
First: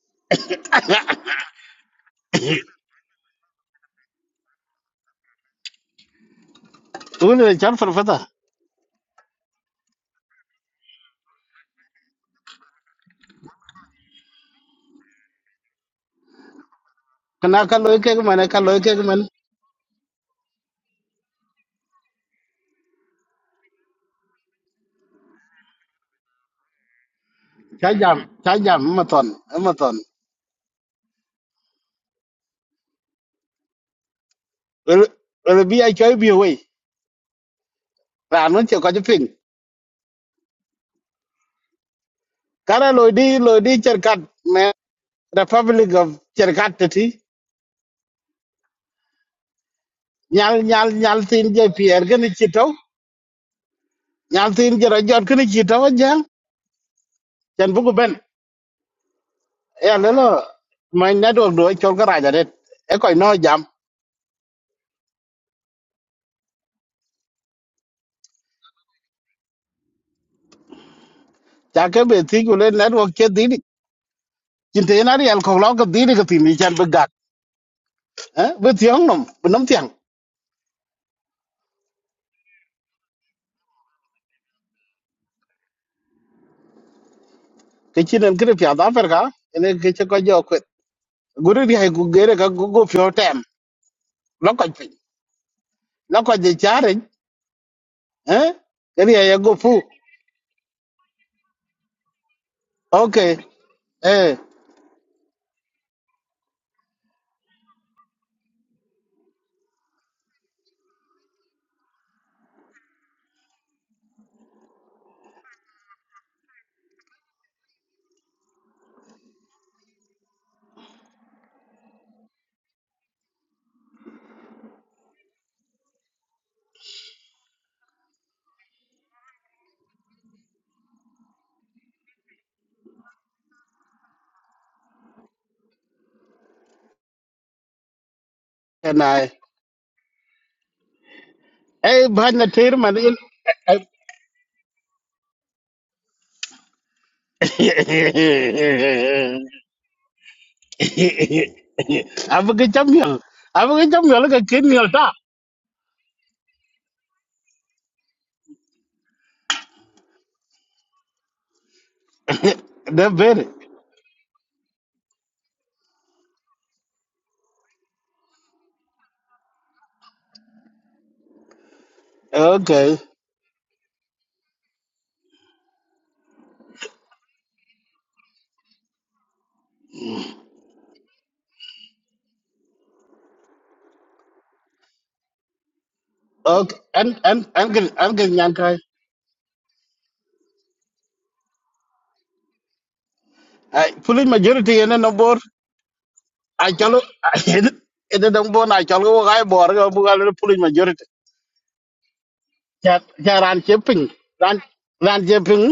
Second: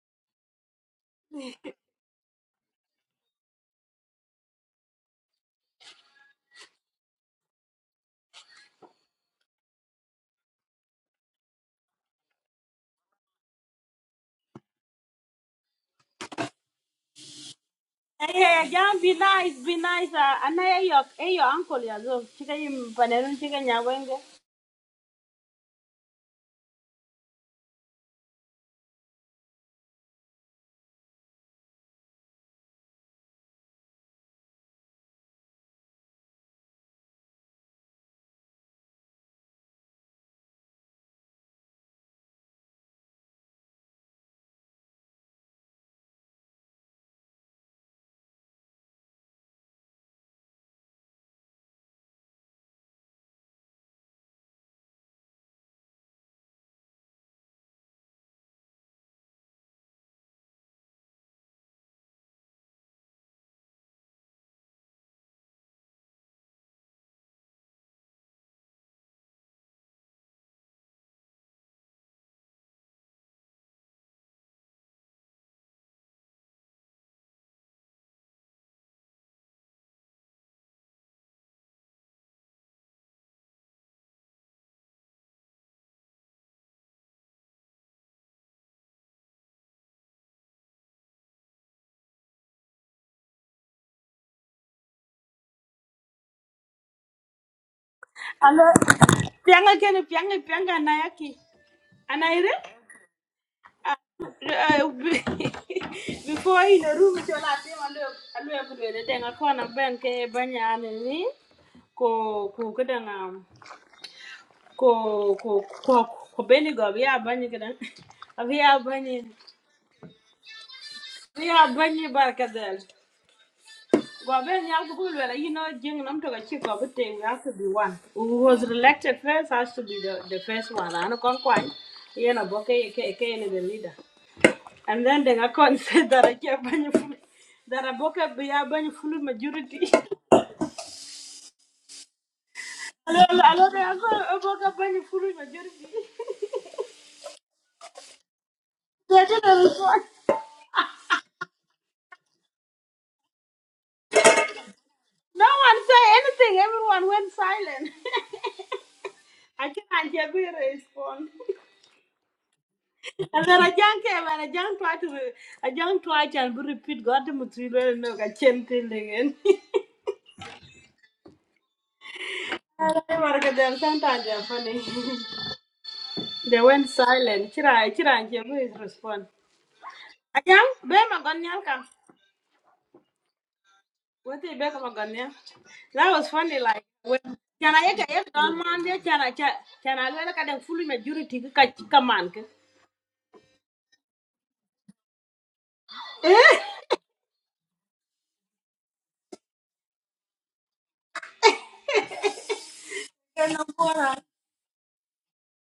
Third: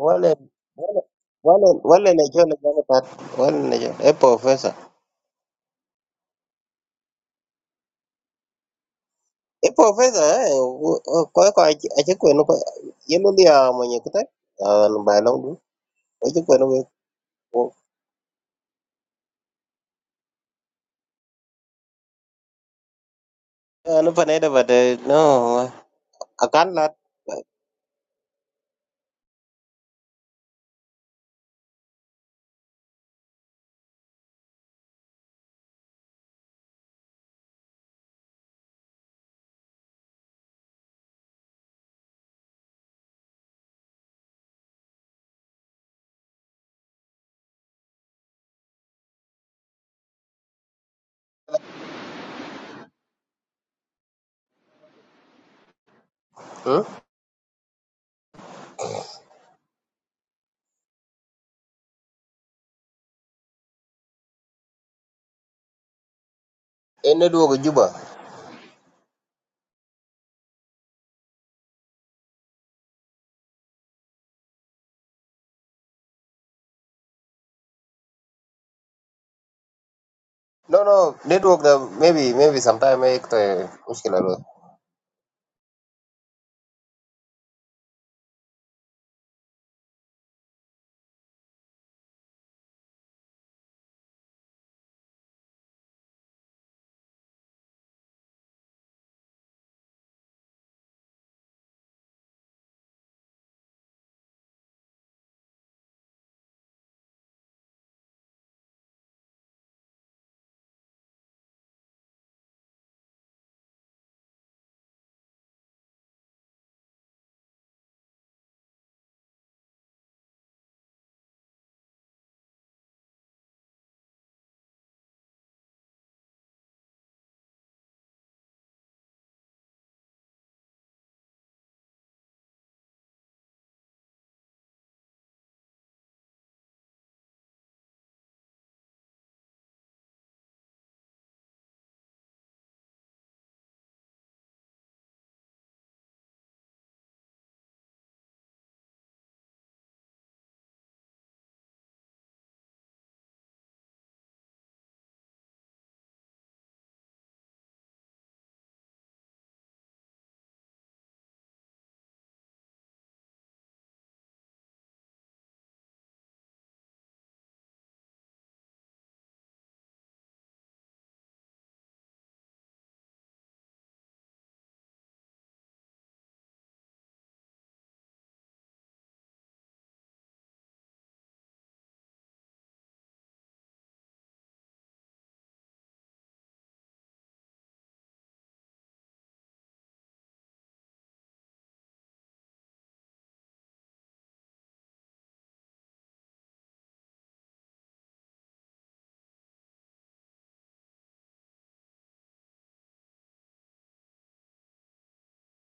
S3: wale wale wale wale ne jo ne jo ne pat wale ne jo e professor
S2: Ủa này chấm phần phát à.
S3: e professor eh wo- wo- ko ko aje ko no ko yelo dia mo ne kita an ba long du aje ko no
S2: Cái nào
S3: ko
S2: cả lối kia cái
S1: Hey,
S2: mình, cả
S1: hey,
S2: lối kia cái
S1: be
S2: mình.
S1: nice, be nice. Uh, and I, hey, your, hey, your uncle, yeah, go. Chicken, you, panelun, chicken, ya
S3: no.
S1: wenge.
S3: pa ne da but eh, no akan lat
S2: Chá giảm, chá giảm mà tuần, mà tuần. Ừ, ừ, bị ai chơi bị hủy. Rà nó chỉ có chứ phình. Cả là lối đi, lối đi chơi cắt. Mẹ, Republic of chơi cắt thật thì. Nhal, nhal, nhal tin chơi phía cái này chỉ trâu. Nhal tin chơi ra giọt cái này chỉ trâu á giang.
S3: hmm
S2: Chẳng bụi bên. e lelo ma network do chol ga raja det e ko no jam
S3: e ne duogo juba
S2: ja ke be ti ku le network che di ni chin te na ri al ko lo ga di ni ga ti ni chan be gak eh be ti ang nom be nom tiang
S3: No, no, network the maybe maybe sometime make the mushkila lo.
S2: ke chin en kre pya da fer ga ene ke che ko jo ko guru ri hai gu ge re ga gu go pyo tem lo ko pi lo ko je cha re eh
S1: Hello.
S2: ke ri ya go fu
S1: Pianga kene pianga pianga anayaki. Anaire?
S2: okay
S1: Ah,
S2: eh
S1: eh, [laughs] Before in the room to la tema look alwe kulele denga kona ben ke banya ni. ko ko kedanga ko ko ko ko beni go ya banyi kedang. Abi ya banyi. Abi ya banyi barkadel. [laughs] Well, Ben Yalgabulwela, you know, Jing Namtoga Chico, but we have to be one. Who was elected first has to be the, the first one. I know Conquine, you know, Boke, Kane, the leader. And then they are said [laughs] that I can't that I boke be a
S2: e
S1: full
S2: nai
S1: majority. [laughs]
S2: e ba na ter man in
S1: Hello, hello, they I going to boke a bunny full majority. [laughs] They
S2: [laughs]
S1: didn't respond.
S2: Apa ke champion? Apa ke champion lah ke kenal tak?
S1: No one said anything, everyone went silent. [laughs] I can't hear me respond.
S2: Dah
S1: And
S2: ber.
S1: then I can't care I can't try to re- I can't try and be repeat God the material and no [laughs] I can't tell again.
S2: Okay.
S1: Then sometimes they're funny. [laughs] they went silent. Chira chira and Jebu is respond. I can't be my gunyal ka. What they back my gunyal? That was funny
S2: Okay.
S1: like
S2: And
S1: when
S2: and and
S1: can
S2: ke
S1: I get
S2: and ke
S1: a don
S2: nyangkai.
S1: man there can I chat? can I look at the full majority ka chika man.
S2: Police majority ini nombor.
S1: Eh
S2: Acalo. Ini nombor acalo kai bor ke bukan le [laughs] police majority. Jaran shipping. Ran cheping ran ran cheping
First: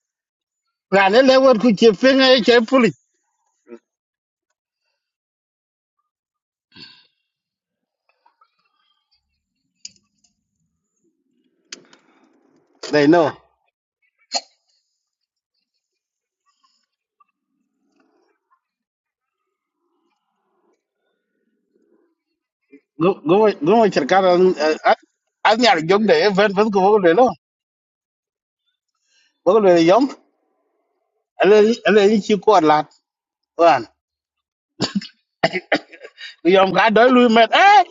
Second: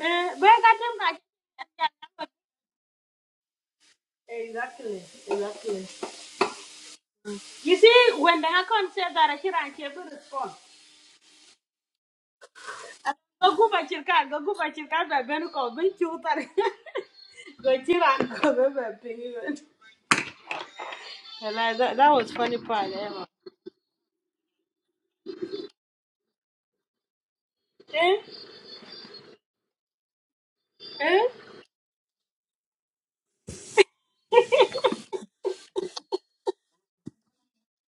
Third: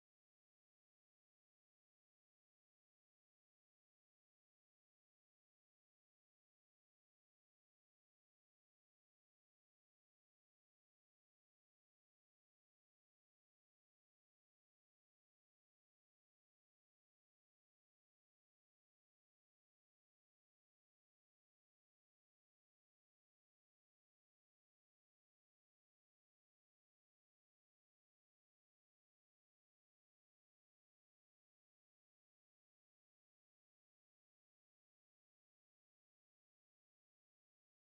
S1: eh back got them
S2: Ran ni lewat ku shipping ay cai police.
S1: Exactly exactly. You see, when the account said that I should have kept response.
S2: They know.
S1: Go go by chirka, go go by chirka by Benuko, go chutar. Go chiran, go [laughs] go by penguin. That that was funny part,
S2: Gu
S1: Emma.
S2: gu gu macam cara. Aznyar jom deh. Fen fen ku bukan le lo.
S1: Eh?
S2: Bukan le yom.
S1: Eh?
S2: ele chi ko lat wan yom ka do lu met eh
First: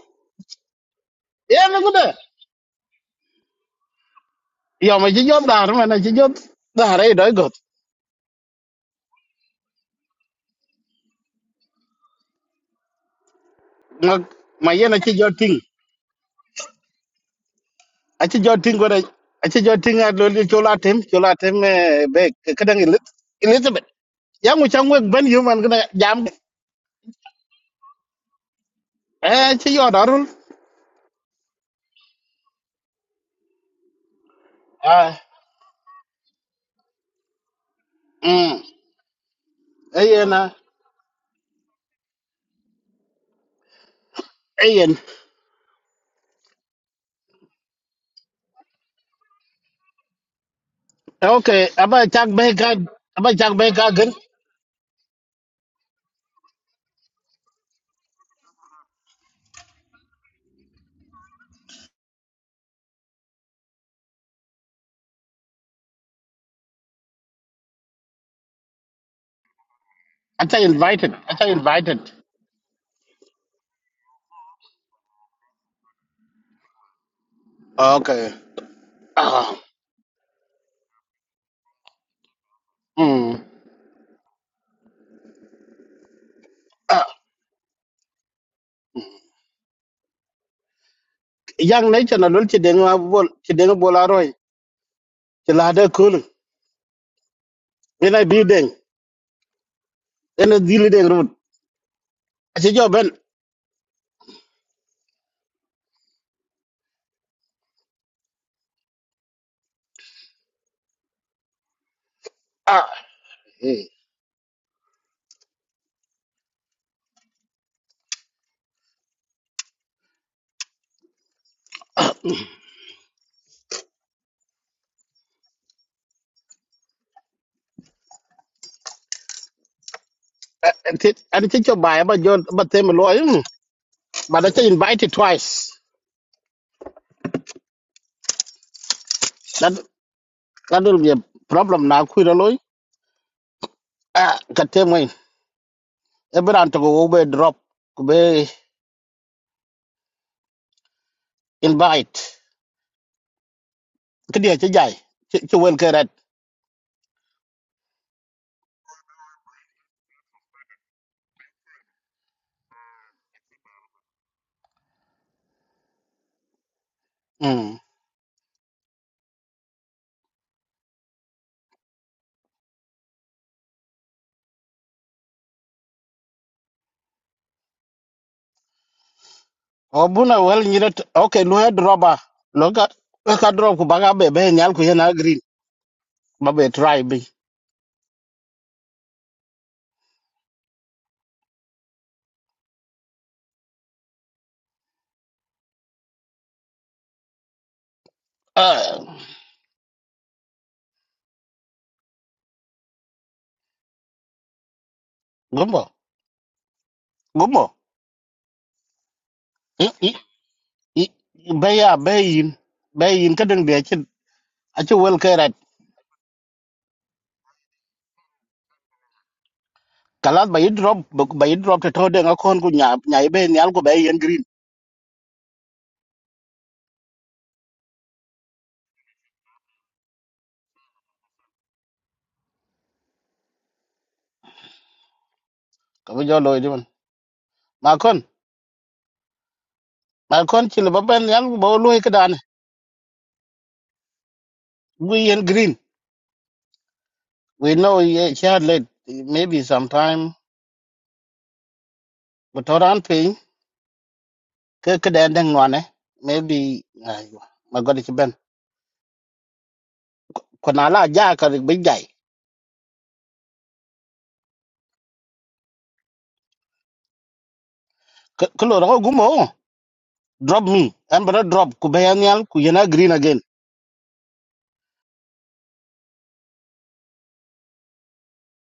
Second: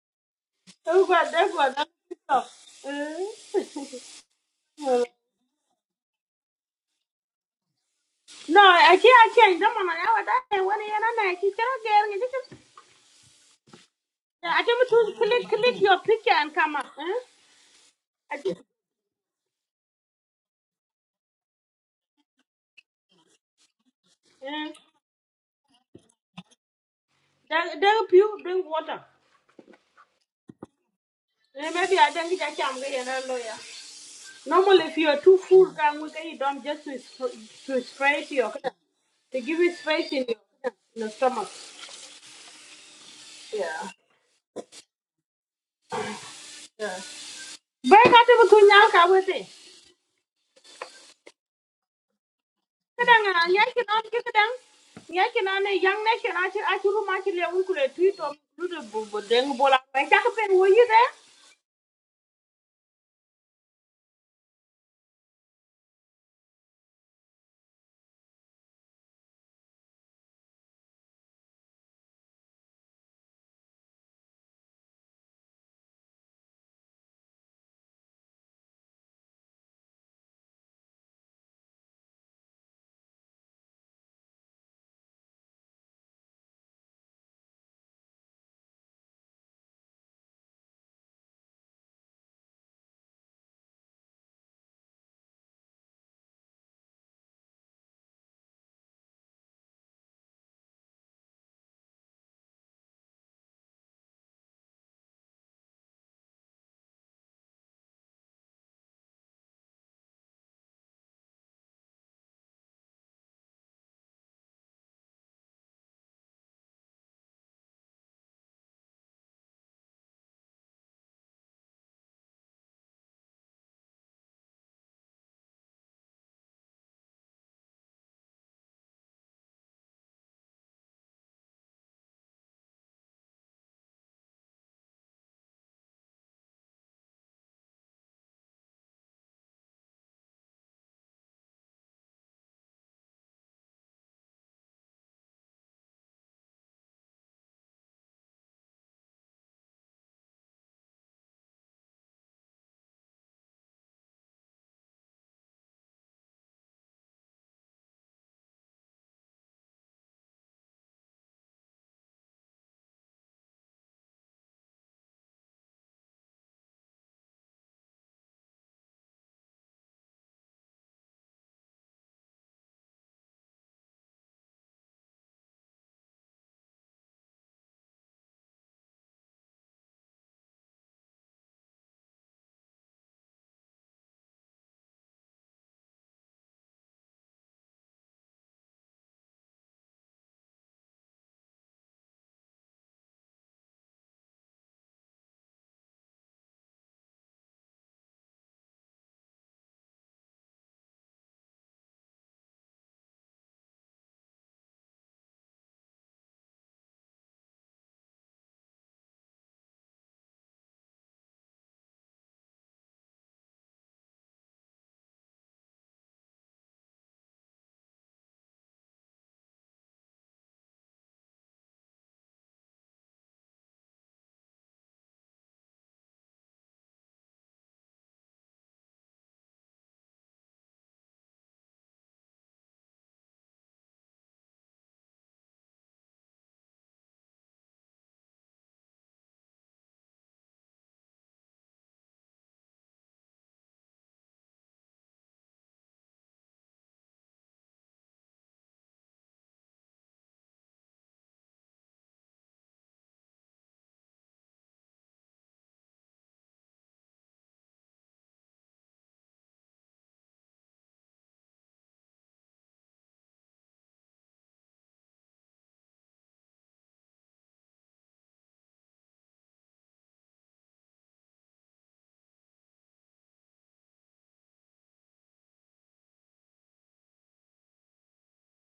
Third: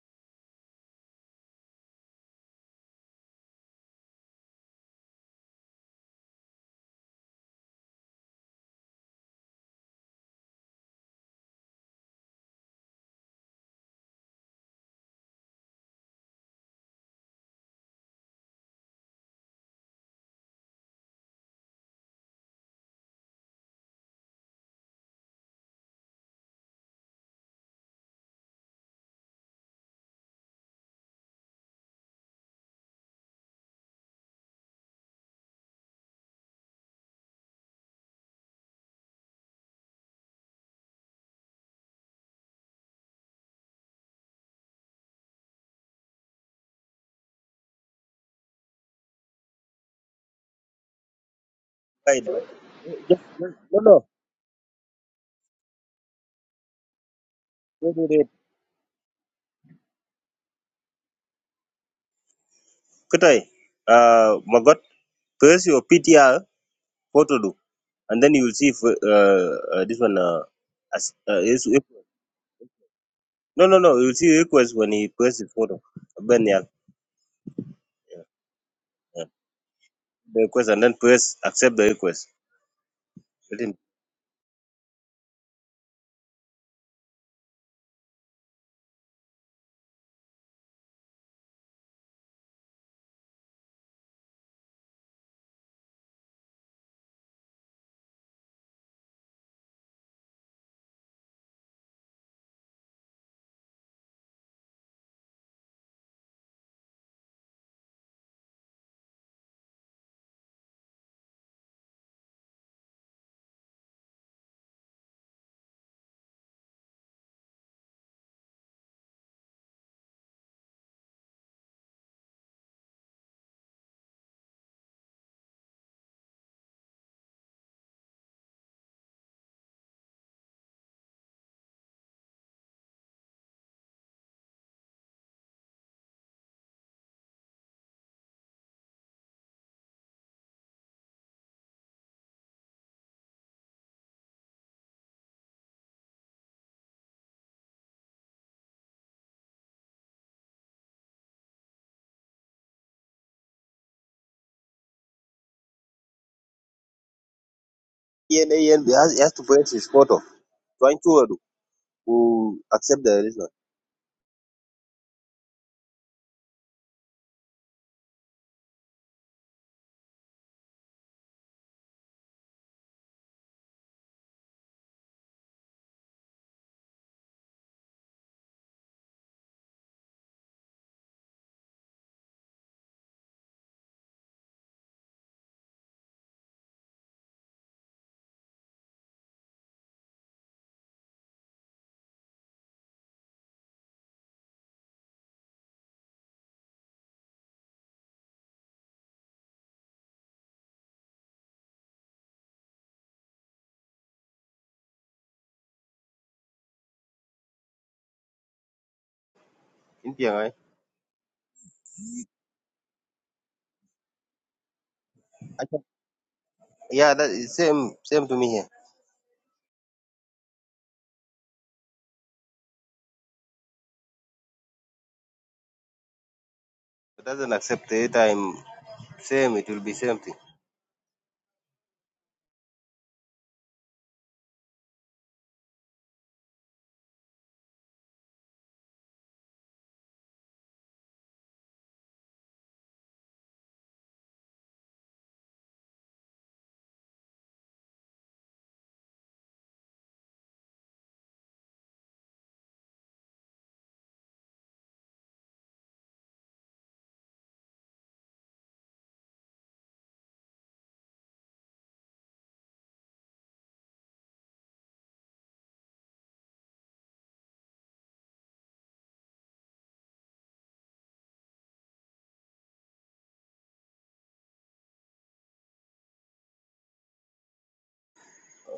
S1: Oh god, that was
S2: yen
S1: that
S2: ku de
S1: stuff. Eh?
S2: yom
S1: [laughs]
S2: chi job dar men chi job dar e do got
S1: No, I can't, I can't. Don't want to know what I want to hear. I can't get it.
S2: ngok
S1: I
S2: ma
S1: can't
S2: yen chi job ting
S1: click, click your picture and come up. Eh?
S2: a
S1: I
S2: chi
S1: can
S2: job ting ko de a chi job ting a lo li chola tem chola tem eh, be ka dang ilit elizabeth yang mu
S1: Eh?
S2: chang wek ben yom an ka jam
S1: There, there, pure drink water.
S2: eh chi yo darul
S1: Eh, maybe I don't get a chance to a lawyer. Normally, if
S2: ah
S1: you're too full, can we get you down just to, sp- to spray to your
S2: mm
S1: kidney, to give you
S2: e
S1: space in your
S2: yen a
S1: kidney, in your stomach.
S2: e yen
S1: Very good to put now, can we say?
S2: okay aba
S3: Right.
S2: chak be ka
S3: Yeah,
S1: Kadang
S2: aba
S1: ah,
S2: chak
S1: ni
S2: be
S3: No,
S1: aje
S2: ka
S1: non
S3: no.
S2: gen
S1: ke kadang ni aje non ne yang ne ke aje aje rumah aje le ungu le
S3: Wait, wait,
S1: tuit
S3: wait.
S1: om lu de deng bola. Baik tak pen wo ye de?
S3: Kutai, uh, Magot, press your PTR photo do, and then you will see if, uh, uh, this one, uh,
S2: ata invited
S3: as, uh,
S2: ata
S3: is, if,
S2: invited
S3: no, no, no. You'll see request when he press the photo. Ben, yeah,
S2: okay
S3: yeah.
S2: Ah,
S3: The request, and then press accept the request.
S2: mm.
S3: Let him-
S2: Ah, yang ne chana lol ci deng ma bol ci deng bola roy ci la de kul ina bi deng ina dili deng rut ci jo ben ah mm. Ah, ti- an ci jo bay ba jo ba tem loy ba da ci invite twice that that will be a problem na ku da loy ah ka tem moy e bran to go be drop ku be invite ki dia ci jay ci wel ke
S3: Ian, Ian, he and- he has, he has to press his photo. Trying to uh, do, who accept the this one.
S2: red obuna wel nyire t- okay lu head roba lo ka lo ka drop ku baga be be nyal ku yana green ba be try bi Ah, gumbo gumbo I-
S3: In
S2: I-
S3: Penang, eh?
S2: I- be ya be yin be yin ka deng be chin a chi wel ke rat
S3: I can- Yeah, that is same same to me here.
S2: kalas ba yi drop ba yi drop te to deng a kon ku nya nya be nyal ku be yen green
S3: It doesn't accept the time Same, it will be same thing.
S2: ka bu jo lo di man ma kon ma kon chi le ba ben nyal ku ba lo ke dan we yen green we know ye chat late maybe sometime but around ke ke den den ngone maybe aywa magodi ke ben ko na la ja ka be jai ko lo ro gumo drop me and but drop ku be anyal ku yena green again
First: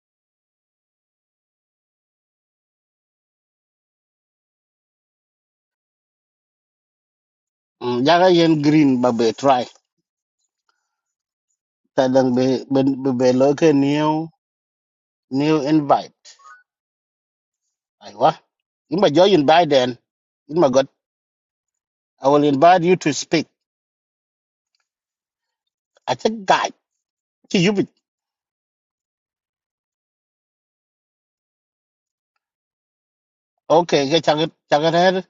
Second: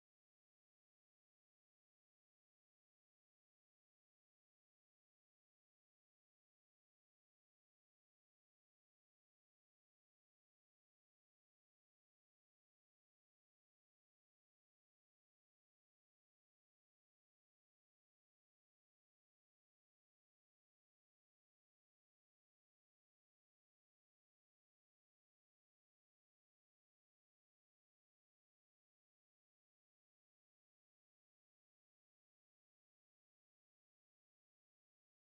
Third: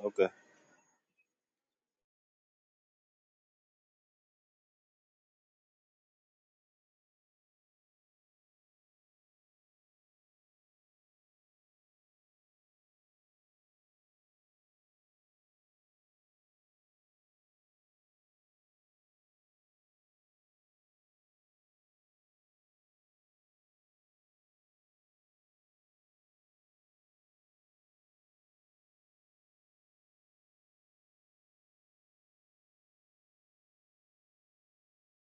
S3: Okay.
S2: Mm, ja ga yen green ba be try ta dang be be be be lo ke new new invite aywa in ba jo yin by then in my god i will invite you to speak i think guy to you be okay ke cha cha ga re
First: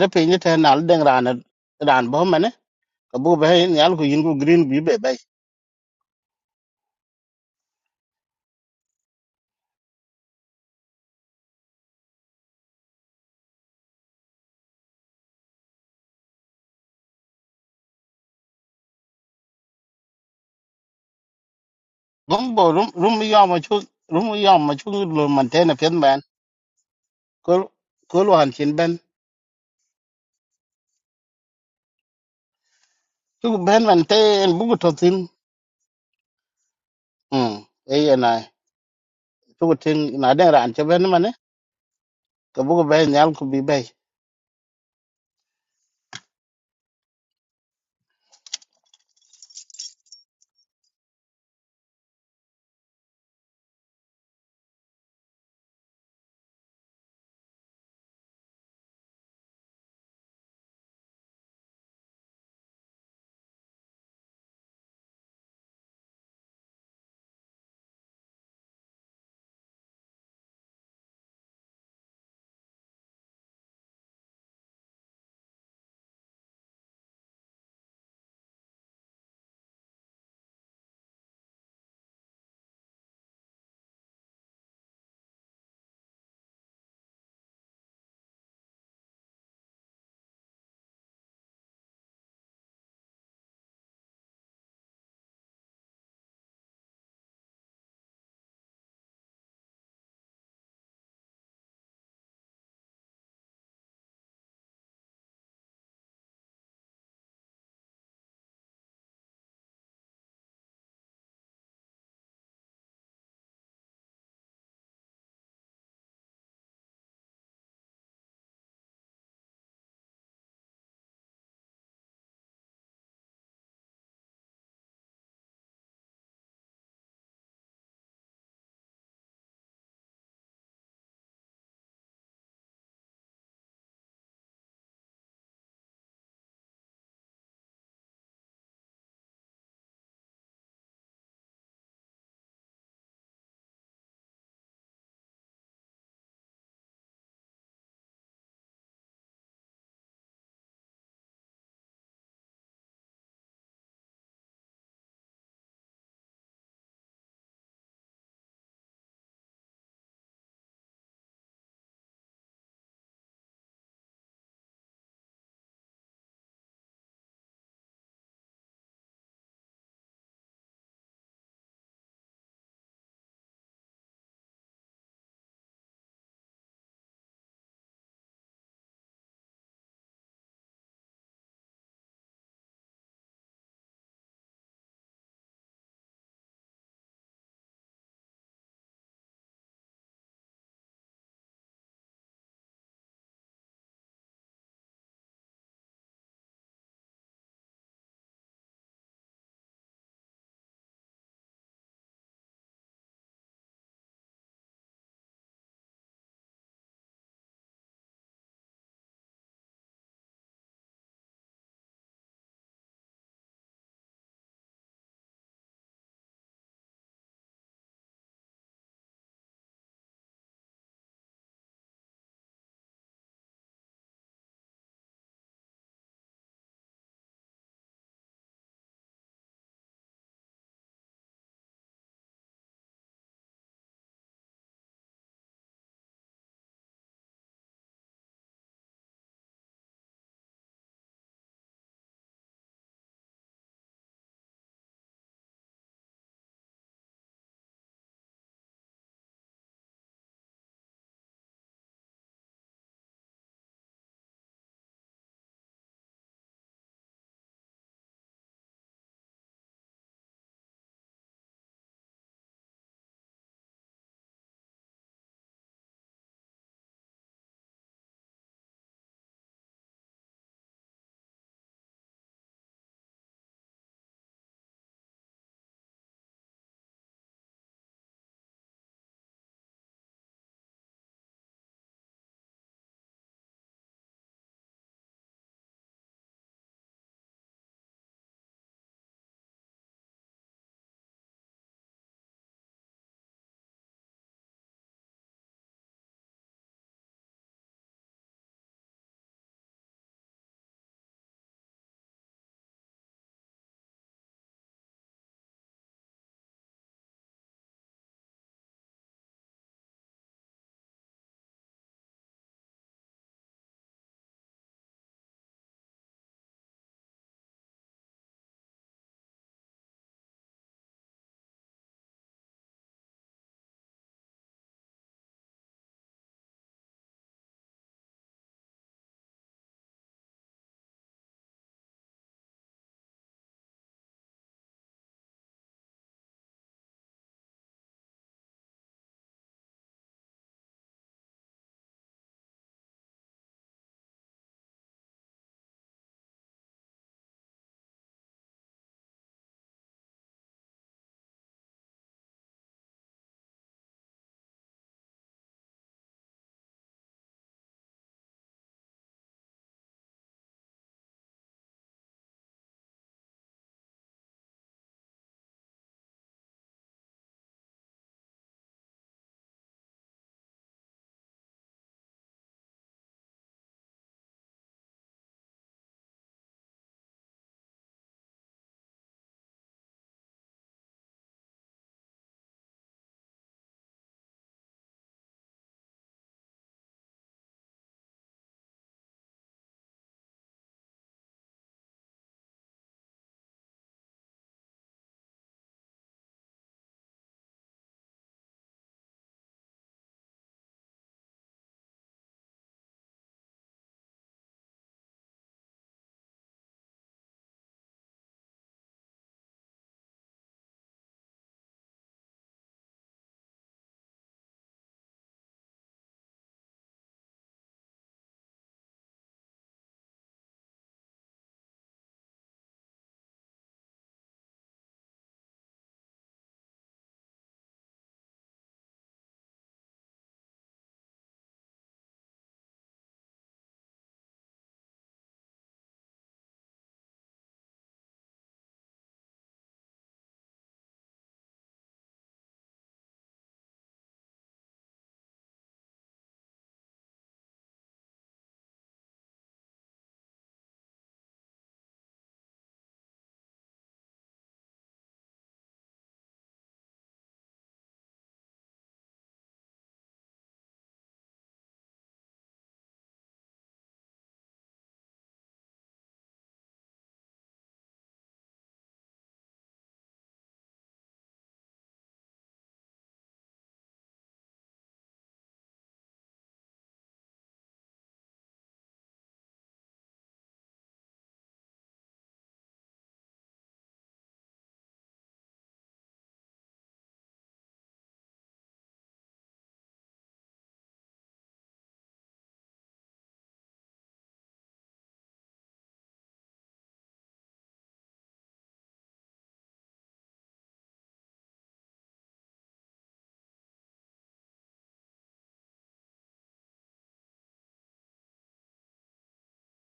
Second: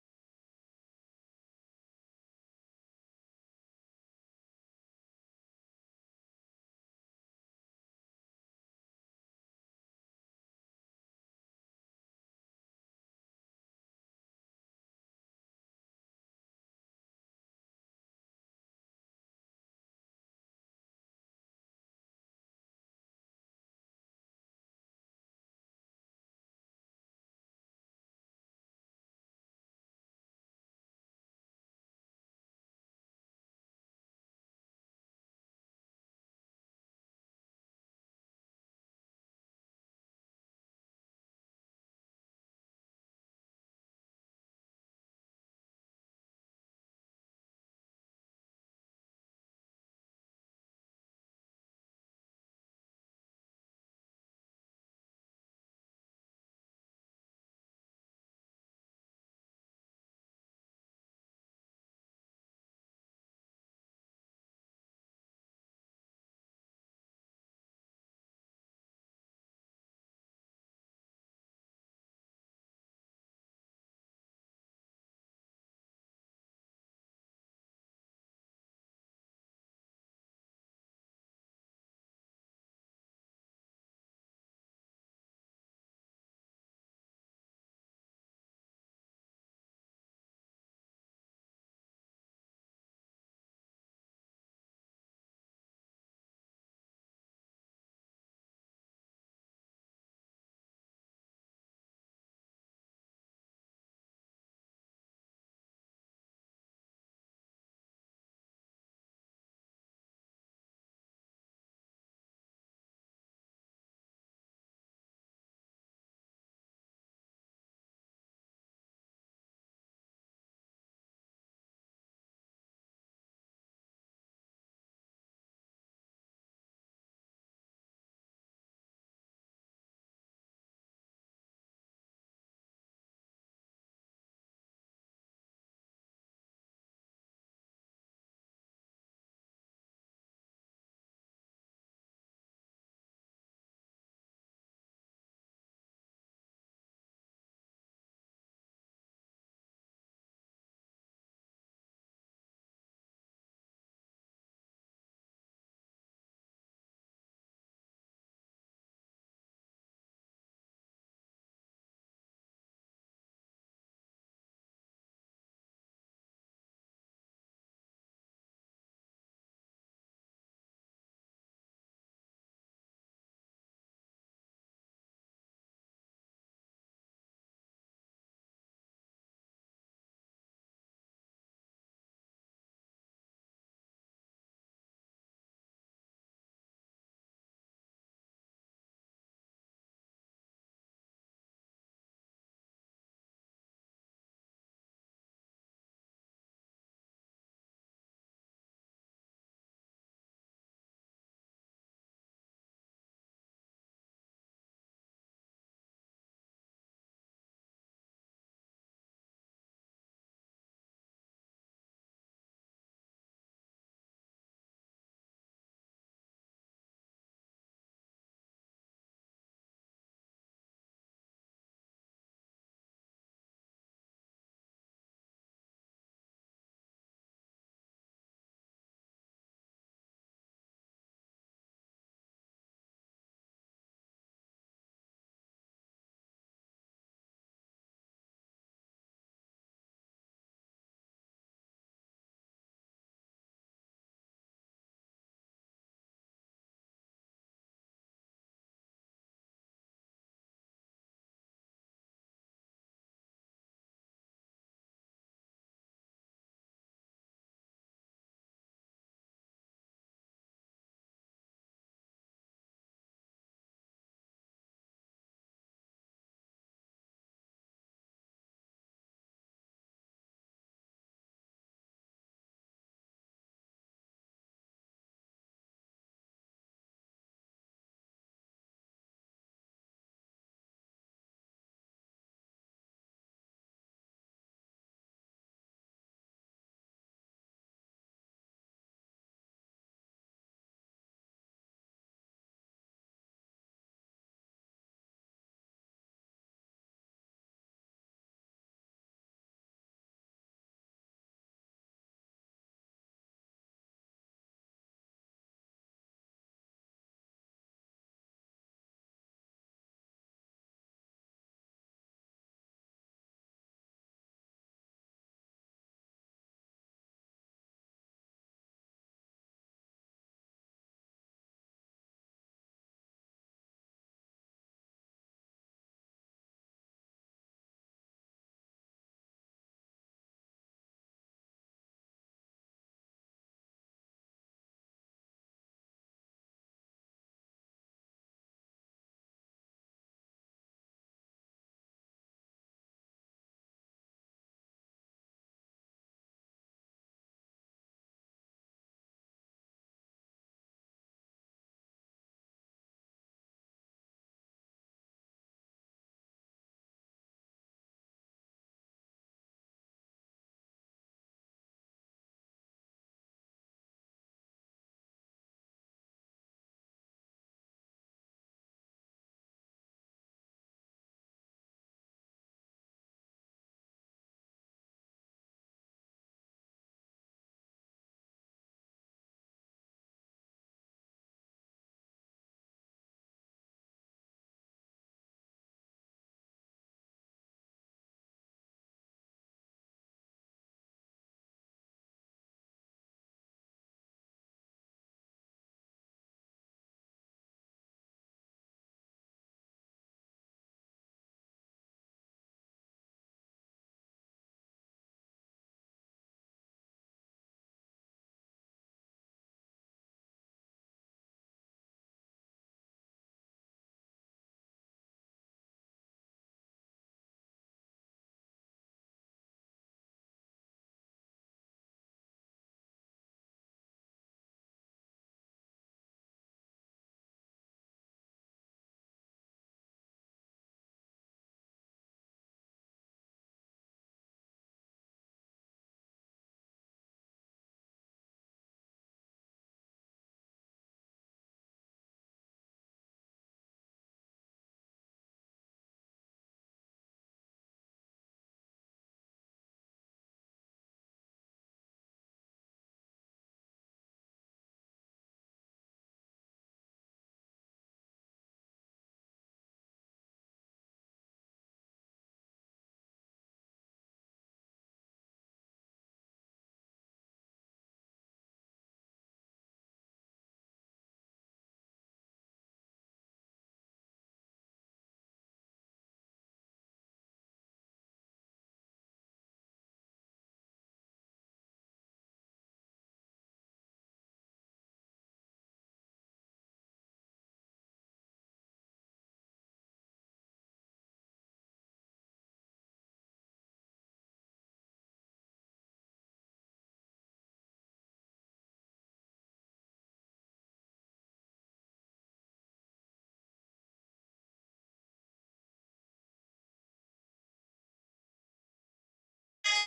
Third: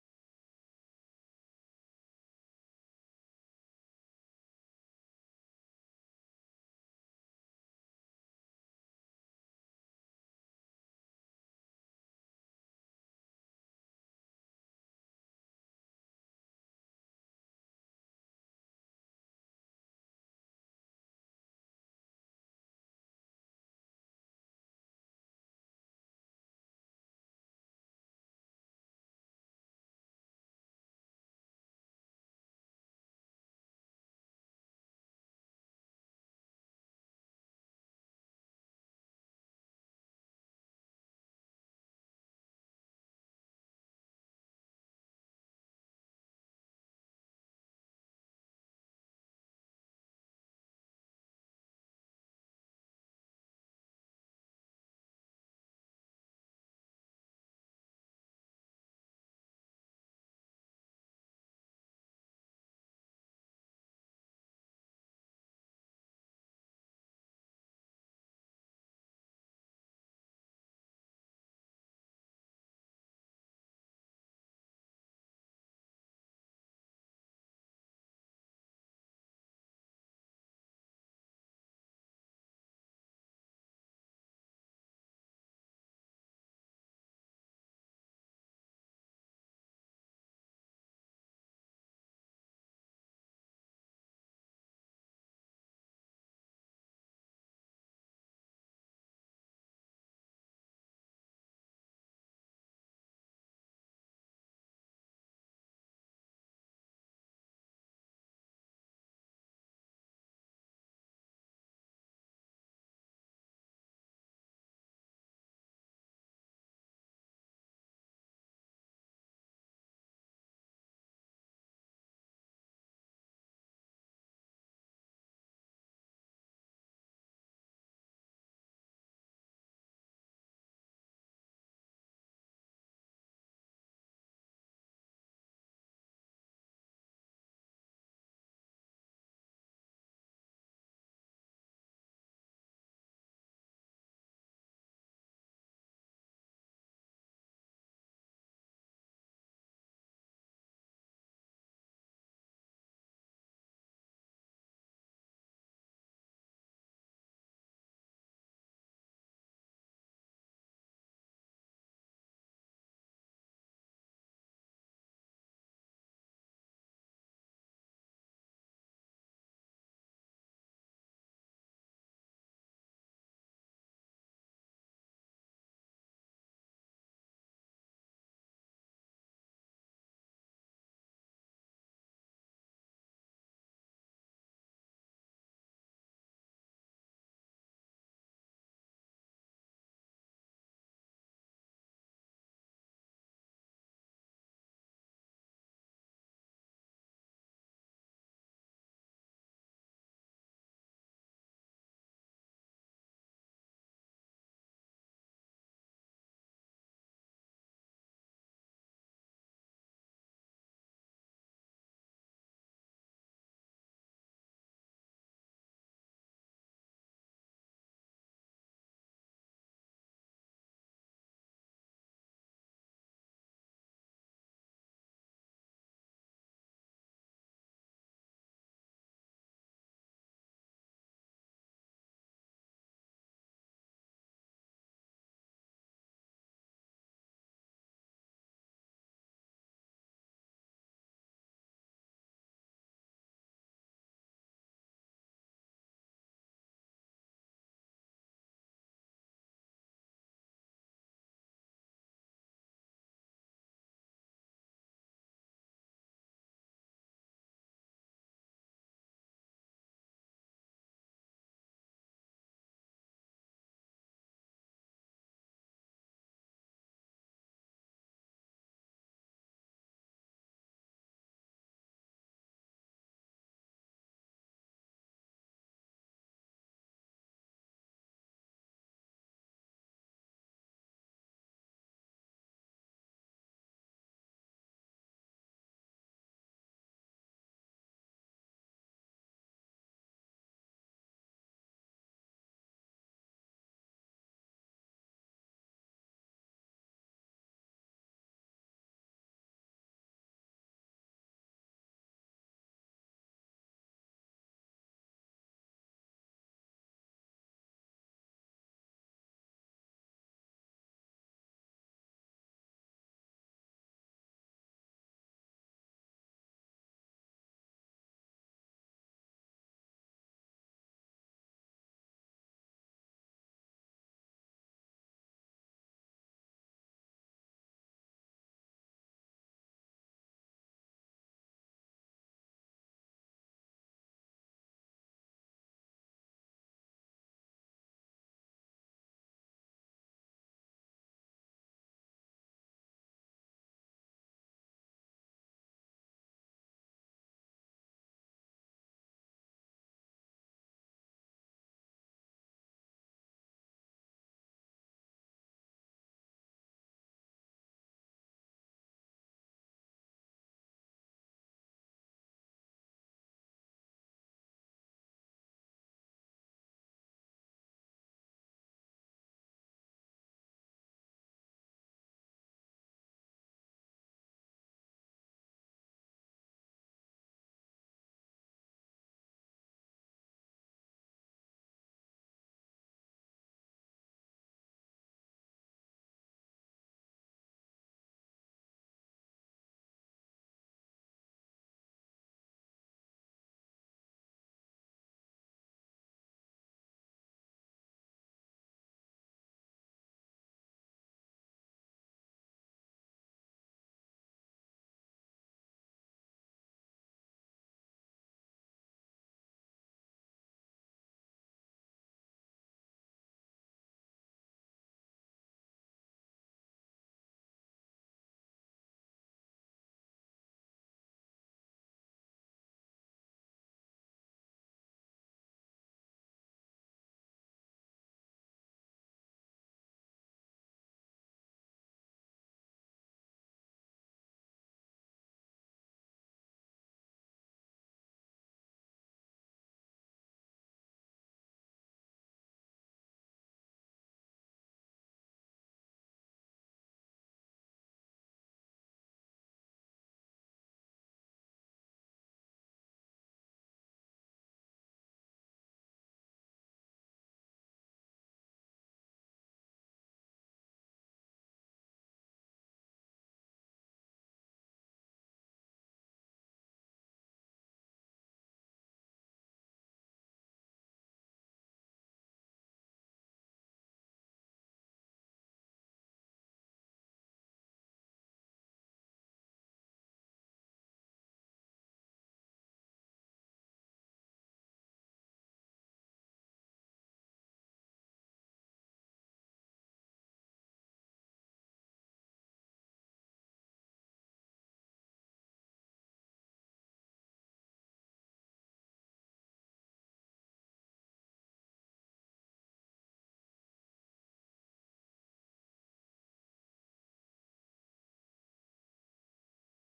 S2: re pe ni te na den ran ran bo mane ka bu be nyal ku yin ku green bi be gombo rum rum yo ma chu rum yo ma chu lo man te na pen ban ko ko lo han chin ben chu ben man te en bu to tin hm e ye na chu tin na den ran che ben man ko bu ben nyal ku bi be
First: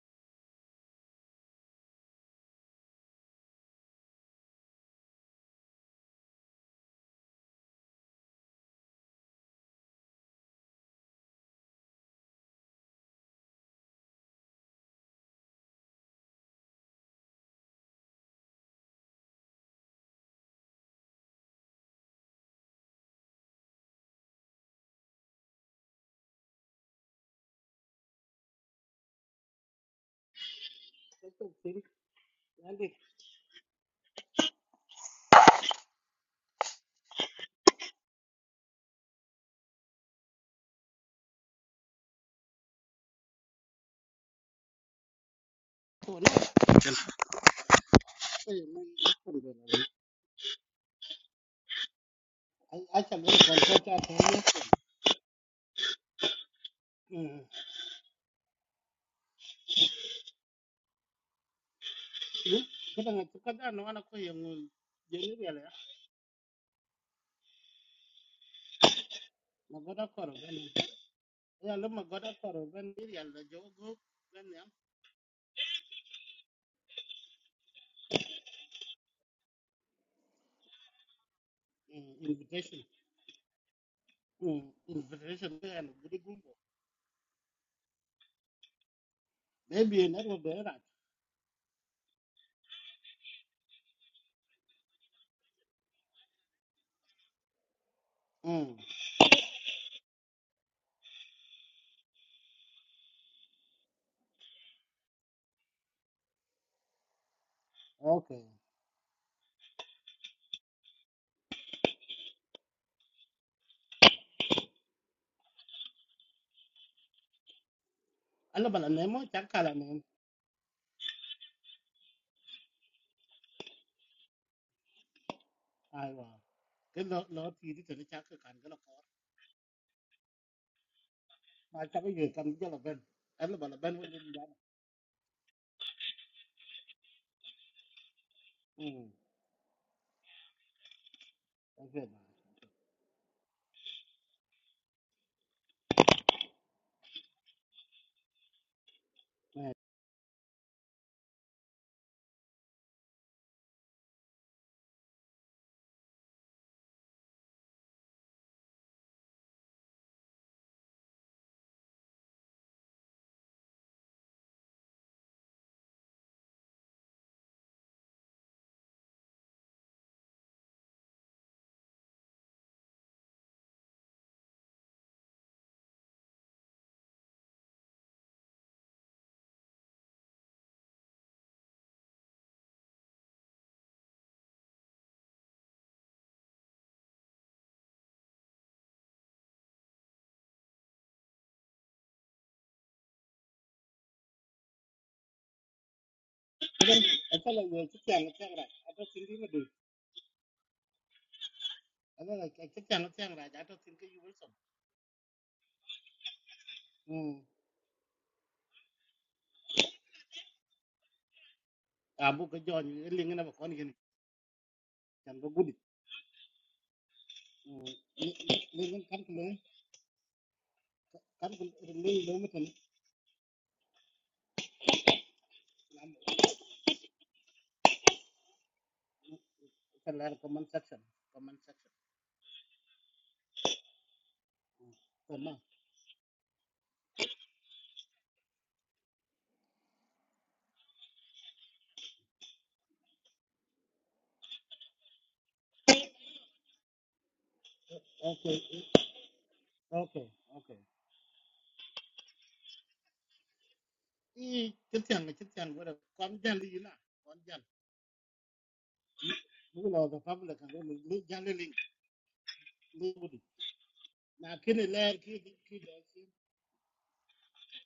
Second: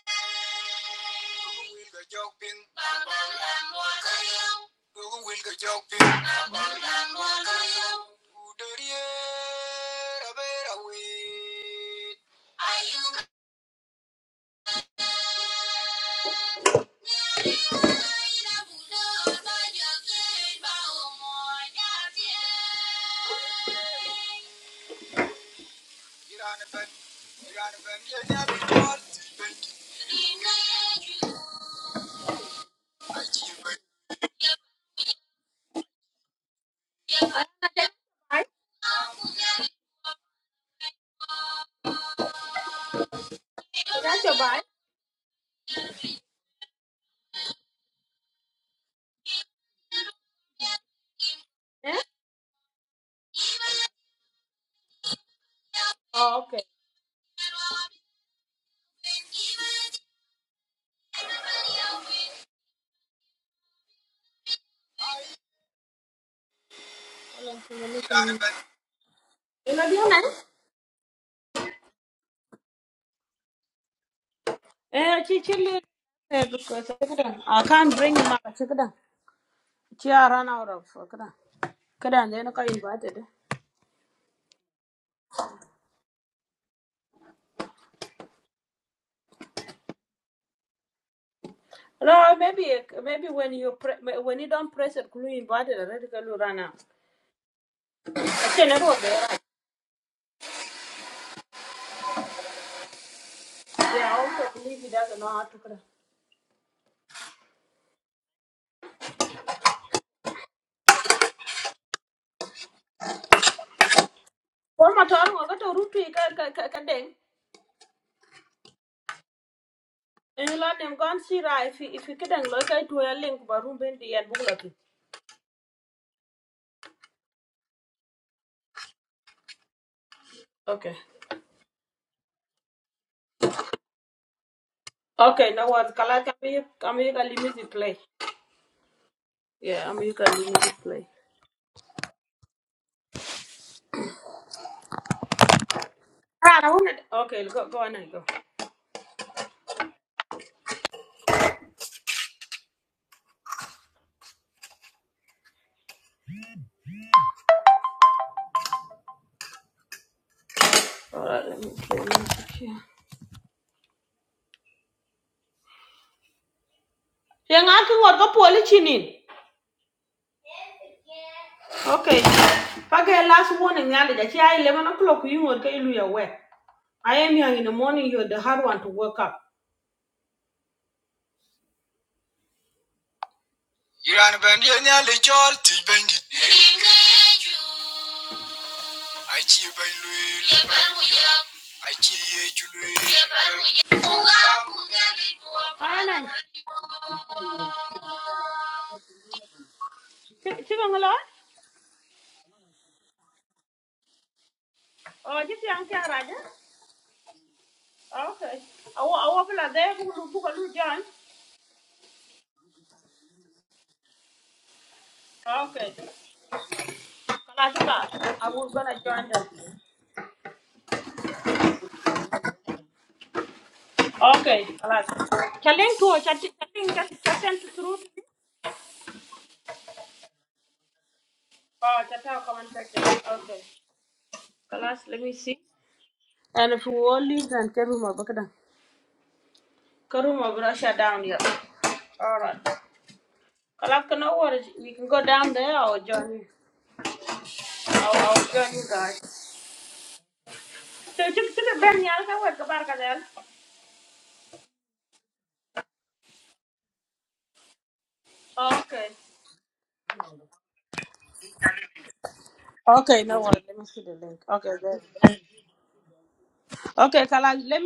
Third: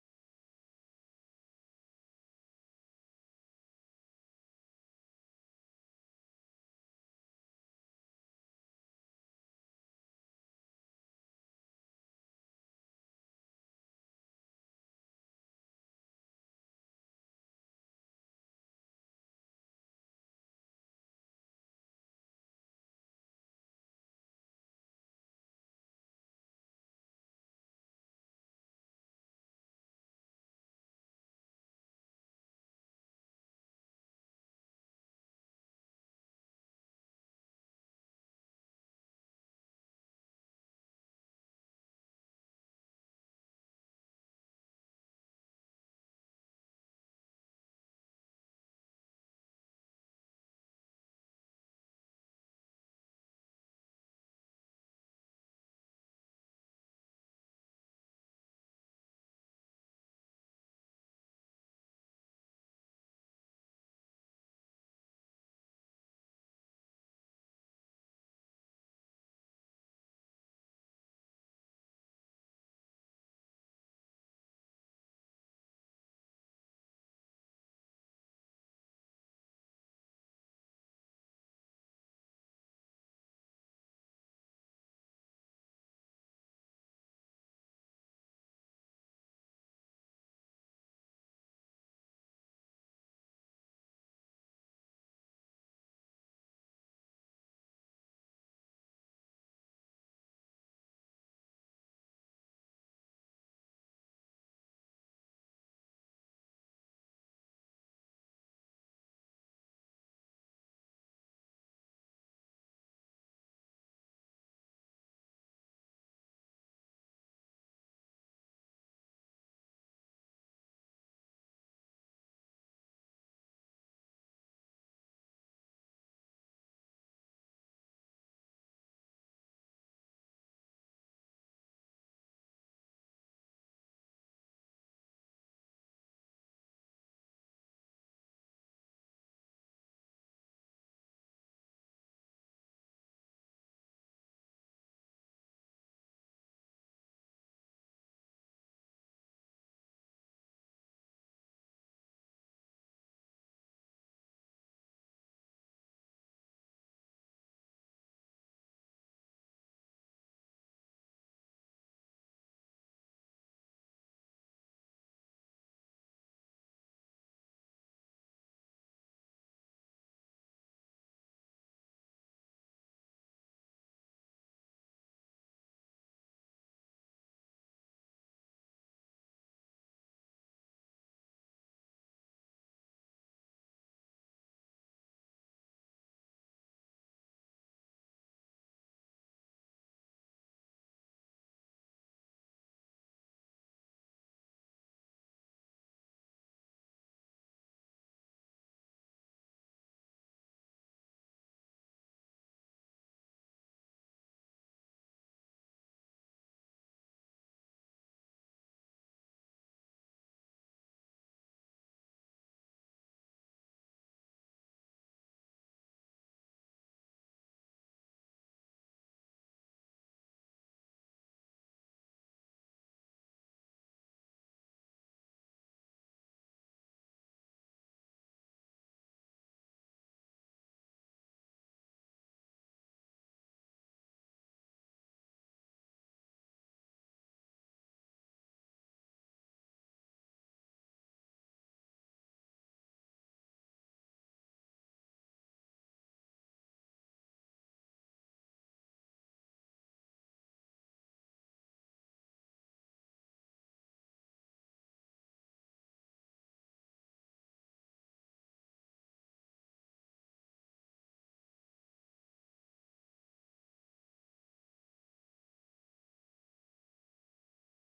S1: Wilga Jokpin, Babal and Wakayam. Dogo Wilga Jokpin, Babal and Wakayam. Udaria Rabera Wit. Are you That's your bike? Eh?
S2: acha go ko ko ta te
S1: Oh, okay.
S2: ye
S1: Mm.
S2: hm ko ta ko ka da no ana ko ye ngu je ni ya la
S1: You
S2: ma
S1: know,
S2: go
S1: do
S2: da
S1: you
S2: ko
S1: know?
S2: ro ben ya lo ma go da ko ro ben ni ya la jo go ben ya
S1: Eh, she she live there because I can't bring him up. She couldn't. She ran out of. Couldn't. Couldn't. They not
S2: invitation
S1: invited.
S2: Mm, invitation there and very good. Maybe in every day, right?
S1: No, maybe maybe when you pre- when you don't press it, glue invited already can run out. Okay,
S2: Mm,
S1: that was there. Yeah, I also believe he doesn't know how to cook.
S2: okay.
S1: One more time, I got a root to ka ka ka ding.
S2: Alla bala nemo chaka la nem.
S1: And you learn them gone see right if you if you can look at to a link but room bend the and book
S2: Aiwa. Ke lo lo ti di tene chaka kan gala ko.
S1: Okay.
S2: Ma chaka ye kan gala ben. Alla bala ben wo ni jana.
S1: Okay, now what color can be can be can limit play.
S2: Mm,
S1: Yeah, I'm you can limit play.
S2: okay ma.
S1: Ah, I wanna Okay, go go on and go.
S2: Ma.
S1: All right, let me see. Yang aku ngot ko poli chinin. Okay. Okay, last warning, Nali, that yeah, 11 o'clock, you will get you away. I am young in the morning, you're the hard one to wake up. You're on a bandier, Nali, Jol, Tibendit. I cheer by Louis. I cheer You are Iran bandia nyali chol ti
S2: Ata la ye chi chang chang
S1: bandit.
S2: ra. Ata sin di ma du.
S1: Achi bandit. Achi ye chulu. Alan. Chiba ngalo?
S2: Alla la ke chi chang chang ra. Ata sin ke yu wol som.
S1: Oh, jisi ang kya raja?
S2: Mm.
S1: Okay. Awa awa pula de kulu kulu join.
S2: Abu ke jon ye ling na ba kon gen. Chan ba gudi.
S1: Okay.
S2: Mm.
S1: I was gonna
S2: Ling kan
S1: join
S2: kan
S1: them.
S2: kan kan ling lo ma tan.
S1: Okay, Challenge to chatting, chatting, chatting
S2: Kan la comment section. Comment section.
S1: Oh, chatting, comment section. Okay. Kalas, let me
S2: Come on.
S1: see. And if you all leave, then Karuma, Bakada. Karuma, Russia down here. Alright. Kalas, can no worries. We can go down there or join you. I'll, I'll
S2: Okay.
S1: join you guys.
S2: Okay. Okay.
S1: So, you took a Ben Yalka, what, Kabarka then?
S2: I chitiang chitiang wala kon jali ina kon jal.
S1: Okay.
S2: Mulo the public and then ni jali ling ni
S1: Okay, no
S2: budi.
S1: worries. Let me see the link.
S2: Na
S1: Okay,
S2: kini
S1: there.
S2: lair ki ki ki da ki
S1: Okay, Kalas,